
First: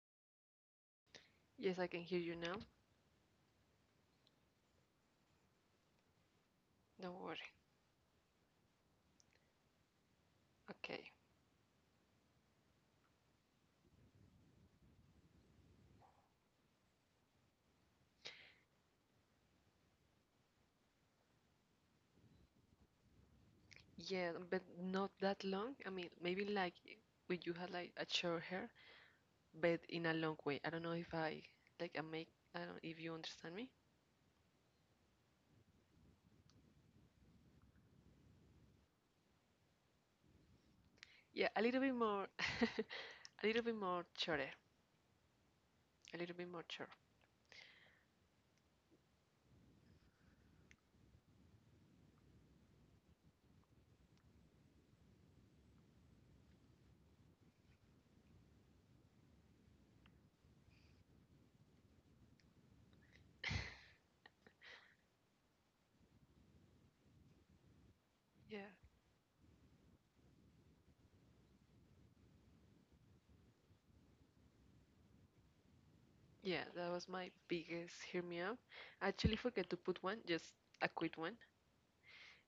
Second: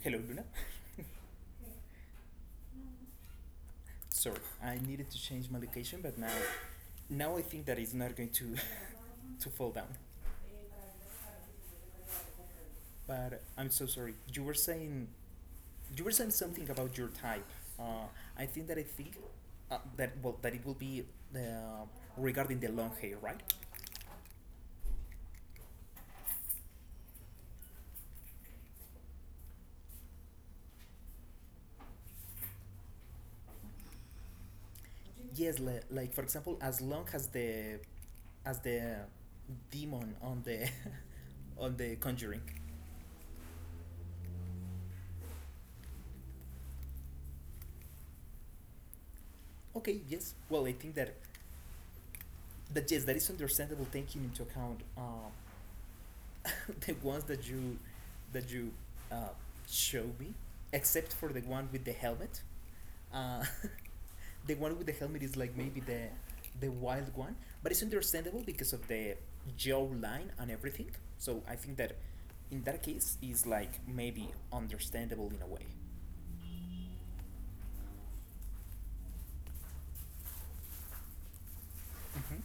S2: Hello, Luna.
S1: Yes, I can hear you now.
S2: Sorry, I needed to change my location, but now,
S1: Don't
S2: now
S1: worry.
S2: I think that it's not going to <laughs> to fall down.
S1: Okay.
S2: But I'm so sorry. You were saying something about your type. Uh, I think that I think that well that it will be the regarding the long hair, right?
S1: Yeah, but not that long. I mean maybe like when you had like a short hair but in a long way. I don't know if I like I make I don't if you understand me.
S2: Yes, like for example, as long as the demon on the
S1: Yeah,
S2: <laughs>
S1: a
S2: on
S1: little bit
S2: the
S1: more.
S2: Conjuring.
S1: <laughs> A little bit more shorter. A little bit more short.
S2: Okay, yes. Well, I think that that yes, that is understandable taking into account. <laughs> The ones that you uh, showed me, except for the one with the helmet. Uh, <laughs> the one with the helmet is like maybe the wild one, but it's understandable
S1: Yeah.
S2: because of the jaw line and everything. So I think that in that case is like maybe understandable in a way.
S1: Yeah, that was my biggest hear me out. I actually forget to put one, just a quick one,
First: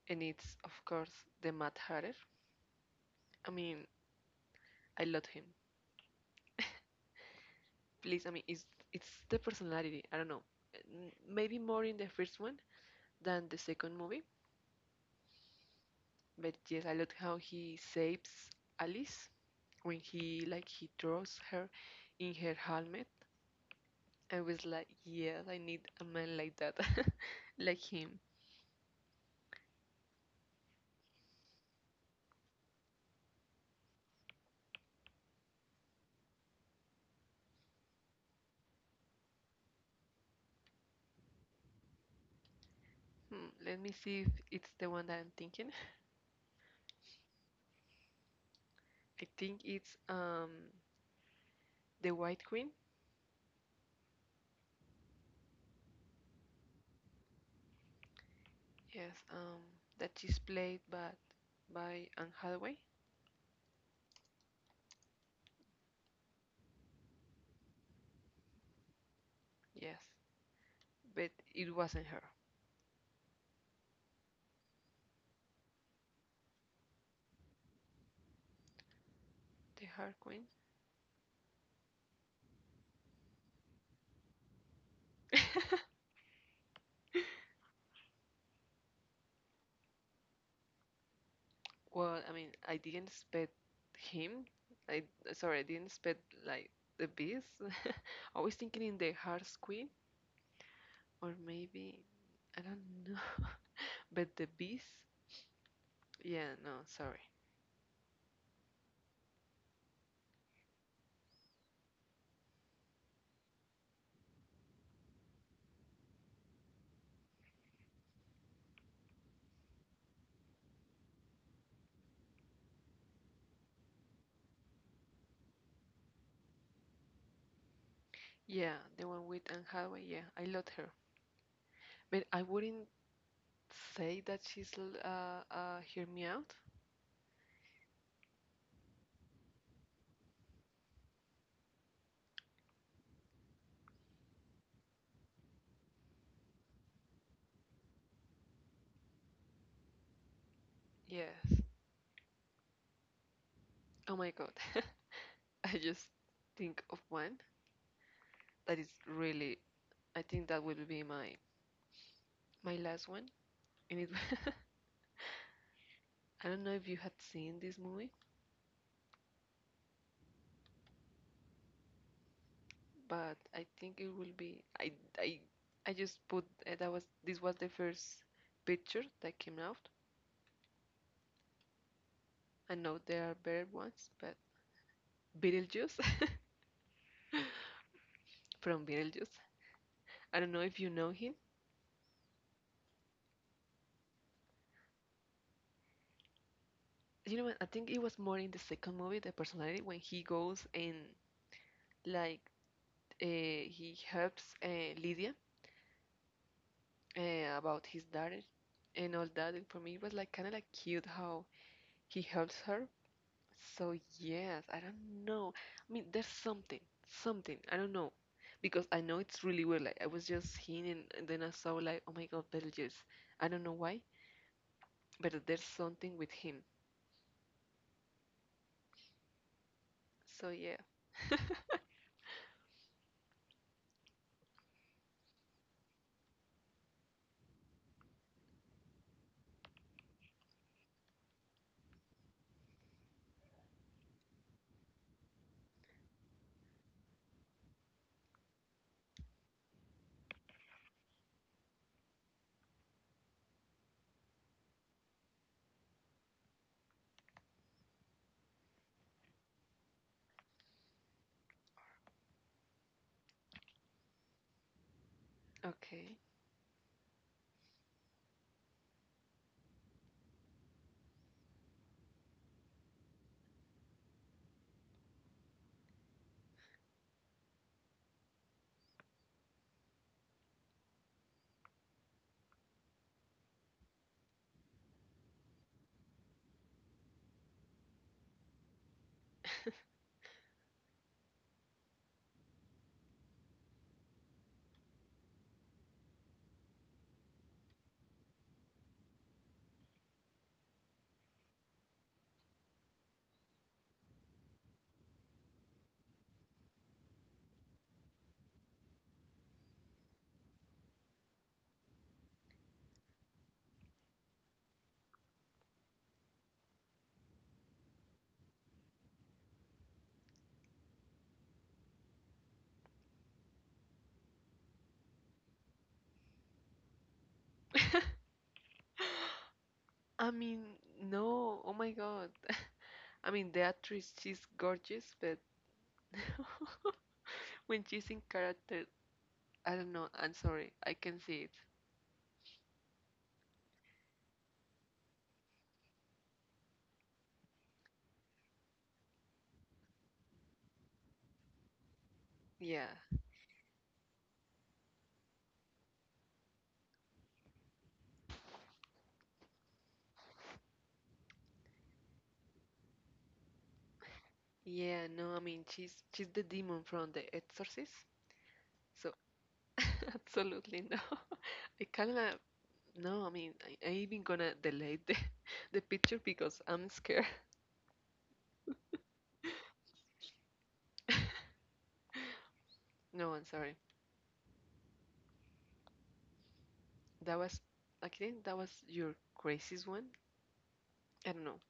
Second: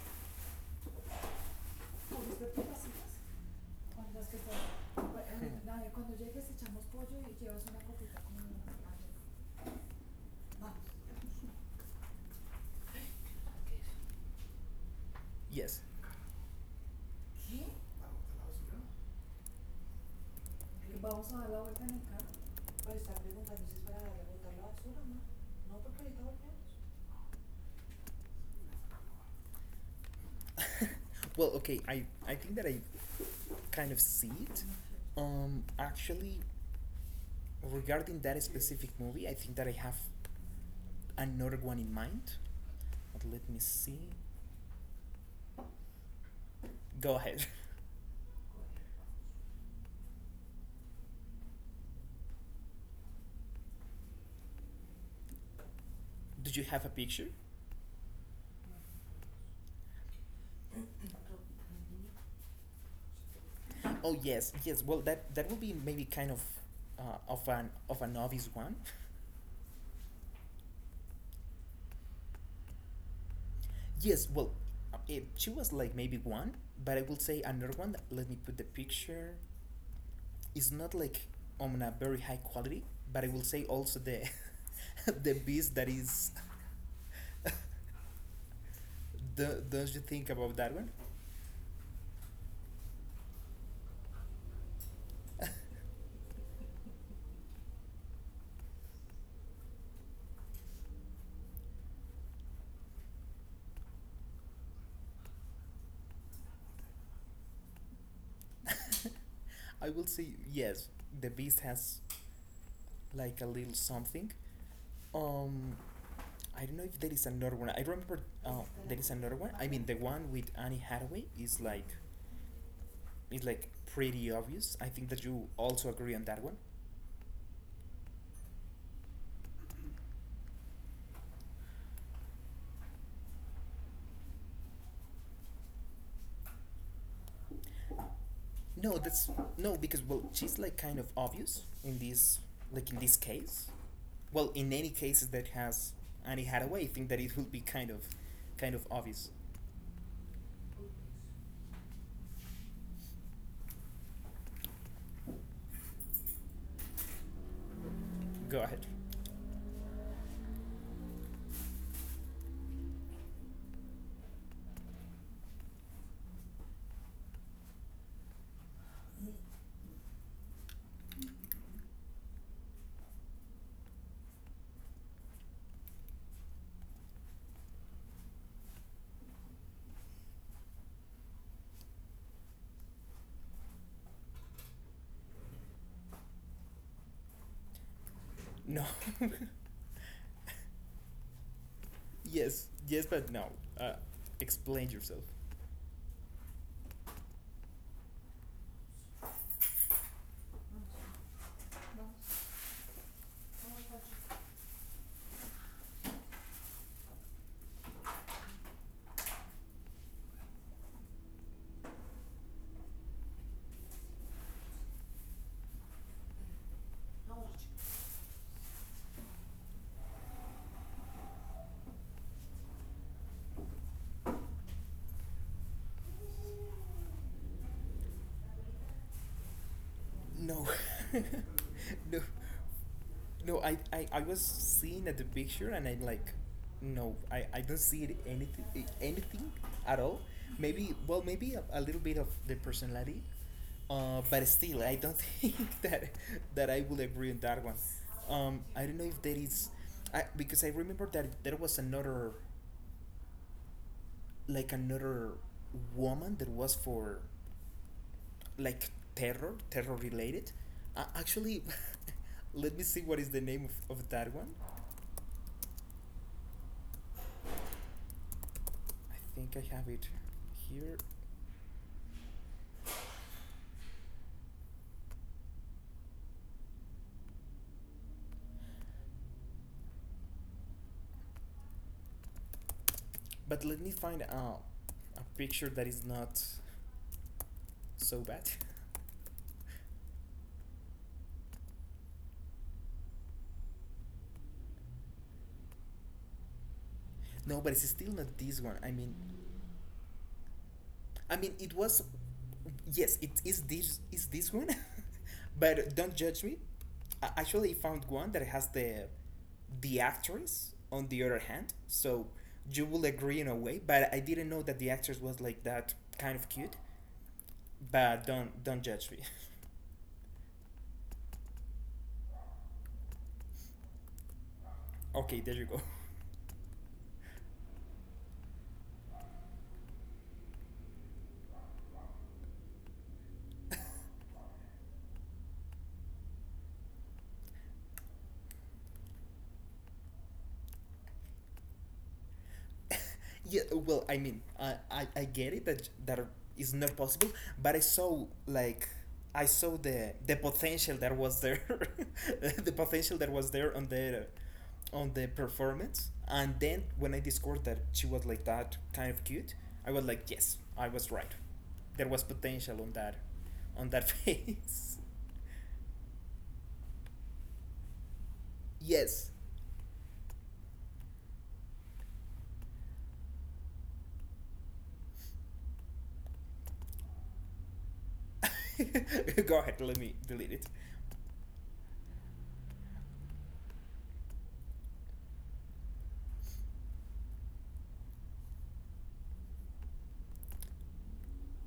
S1: and it's of course the Matt Hatter. I mean,
S2: But
S1: I love him.
S2: I
S1: Please, I mean, it's the personality. I don't know, maybe more in the first one than the second movie,
S2: yes.
S1: but yes, I love how he saves Alice when he like he draws her in her helmet. I was like, yes, I need a man like that, <laughs> like him.
S2: <laughs> Well, okay. I think that I kind of see it. Actually, regarding that specific movie, I think that I have another one in mind. But let
S1: Hmm,
S2: me
S1: let me
S2: see.
S1: see if it's the one that I'm thinking.
S2: Go ahead.
S1: I think it's the White Queen.
S2: <laughs> Do you have a picture?
S1: Yes, that is played by Anne Hathaway.
S2: Oh yes, yes. Well, that that will be maybe kind of an obvious one.
S1: Yes, but it wasn't her.
S2: <laughs> Yes. Well, it, she was like maybe one, but I will say another one. Let me put the picture.
S1: The Hard Queen.
S2: It's not like on a very high quality, but I will say also the <laughs> the beast that
S1: <laughs>
S2: is. <laughs> Don't you think about that one?
S1: Well, I mean, I didn't expect him. I sorry, I didn't expect like the Beast. <laughs> I was thinking in the Hard Queen or maybe I don't know. <laughs> But the Beast. Yeah, no, sorry.
S2: <laughs> I will say yes. The Beast has like a little something. Um, I don't know if there is another one. I remember uh, there is another one. I mean, the one with Annie Hathaway is like pretty obvious. I think that you also agree on that one.
S1: Yeah, the one with Anne Hathaway. Yeah, I loved her. But I wouldn't say that she's hear me out?
S2: No, that's no because well, she's like kind of obvious in this like in this case. Well, in any cases that has Annie Hathaway, I think that it will be kind of obvious.
S1: Yes. Oh my God. <laughs> I just think of one
S2: Go
S1: that is
S2: ahead.
S1: really. I think that will be my my last one. And it, <laughs> I don't know if you had seen this movie, but I think it will be. I I just put that was this was the first picture that came out. I know there are better ones, but Beetlejuice <laughs> from
S2: No.
S1: Beetlejuice.
S2: <laughs>
S1: I don't know if you know him,
S2: Yes, yes, but no. Uh, explain yourself.
S1: you know what? I think it was more in the second movie, the personality, when he goes and like he helps Lydia about his daughter and all that. And for me, it was like kind of like cute how he helps her. So yes, I don't know. I mean, there's something, something. I don't know because I know it's really weird. Like I was just seeing and then I saw like, oh my God, Beetlejuice. I don't know why, but there's something with him. So
S2: No,
S1: yeah,
S2: <laughs> no, no. I was seeing at the picture and I like, no, I don't see it anything, anything at all. Maybe, well, maybe a little bit of the personality, but still, I don't <laughs> think that that I will agree on that one. I don't know if there is, I because I remember that there was another, like another woman that was for like terror, terror related. Actually, <laughs> let me see what is the name of that one.
S1: okay.
S2: I think I have it here, but let me find out a picture that is not so bad. <laughs> No, but it's still not this one. I mean, it was. Yes, it is this. Is this one? <laughs> But don't judge me. I actually found one that has the actress on the other hand, so you will agree in a way. But I didn't know that the actress was like that kind of cute. But don't judge me. <laughs> Okay, there you go.
S1: <laughs> I mean, no. Oh my god. I mean, the actress, she's gorgeous, but <laughs> when she's in character, I don't know. I'm sorry. I can see it.
S2: <laughs> Yeah, well, I mean, I get it that that is not possible, but I saw like I saw the potential that was there, <laughs> the
S1: Yeah.
S2: potential that was there on the performance, and then when I discovered that she was like that kind of cute, I was like, yes, I was right. There was potential on that <laughs> face.
S1: Yeah, no. I mean, she's the demon from The Exorcist. So,
S2: Yes.
S1: <laughs> absolutely no. <laughs> I kind of no. I mean, I even gonna delay the <laughs> the picture because I'm scared.
S2: <laughs> Go ahead, let me delete it.
S1: <laughs> No, I'm sorry. That was, I think that was your craziest one. I don't know.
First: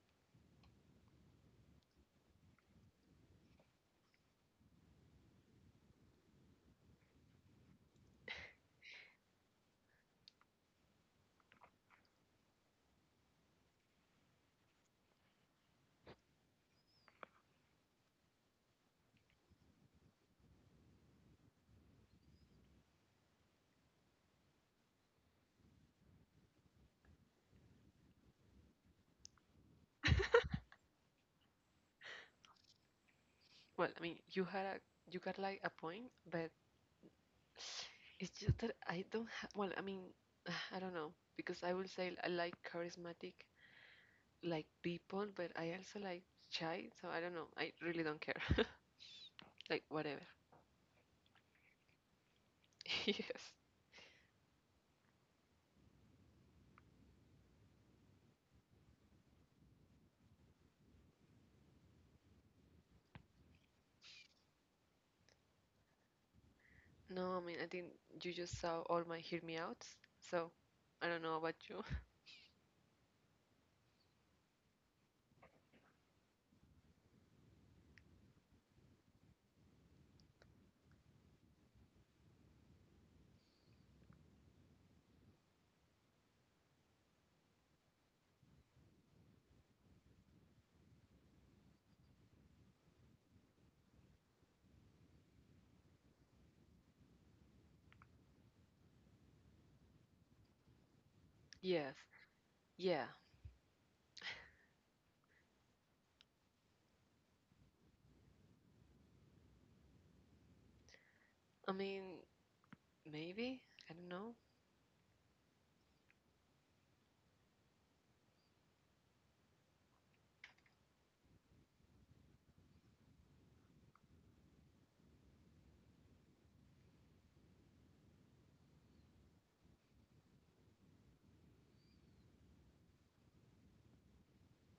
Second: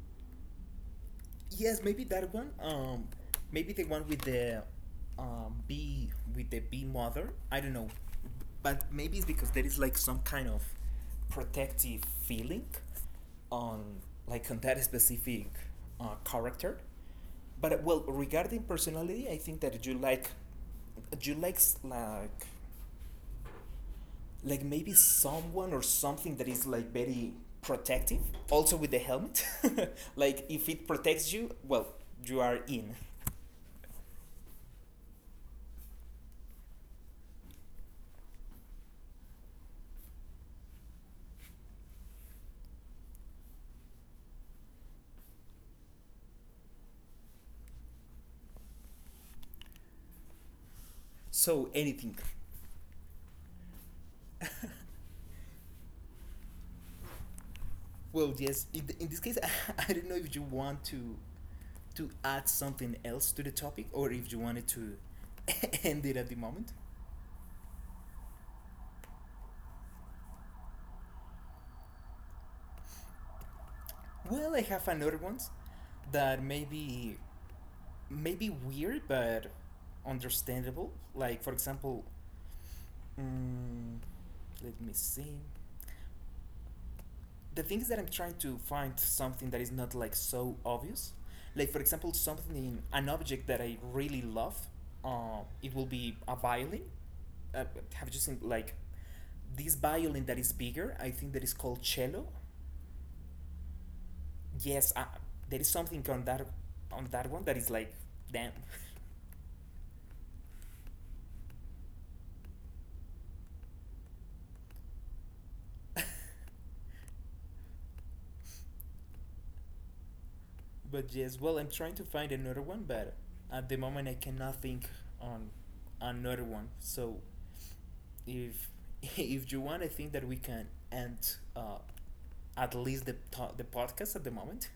S2: Yes, maybe that one. Maybe the one with the bee with the bee mother. I don't know, but maybe it's because there is like some kind of protective feeling on like on that specific character. But well, regarding personality, I think that you like like maybe someone or something that is like very protective. Also with the helmet, <laughs> like if it protects you, well, you are in.
S1: Well, I mean, you had a you got like a point, but it's just that I don't have. Well, I mean, <sighs> I don't know because I will say I like charismatic like people, but I also like shy. So I don't know. I really don't care. <laughs> Like whatever.
S2: So anything.
S1: <laughs> Yes.
S2: Well, yes. In this case, <laughs> I don't know if you want to add something else to the topic or if you wanted to <laughs> end it at the moment.
S1: No, I mean, I think you just saw all my hear me outs. So I don't know about you.
S2: Well, I have another one that may be weird but understandable. Like for example, mm, let me see. The thing is that I'm trying to find something that is not like so obvious. Like for example, something an object that I really love. It will be a violin uh, have you seen like this violin that is bigger? I think that is called
S1: <laughs> Yes.
S2: cello.
S1: Yeah.
S2: Yes, there is something on that one that is like damn.
S1: I mean, maybe. I don't know.
S2: But yes, well, I'm trying to find another one, but at the moment I cannot think on another one. So if <laughs> if you want, I think that we can end at least the the podcast at the moment.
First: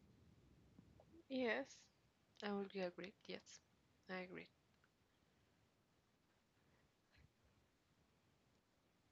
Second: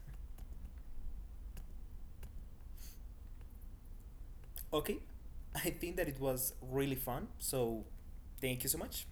S1: Yes. I would agree. Yes. I agree.
S2: Okay, I think that it was really fun. So thank you so much.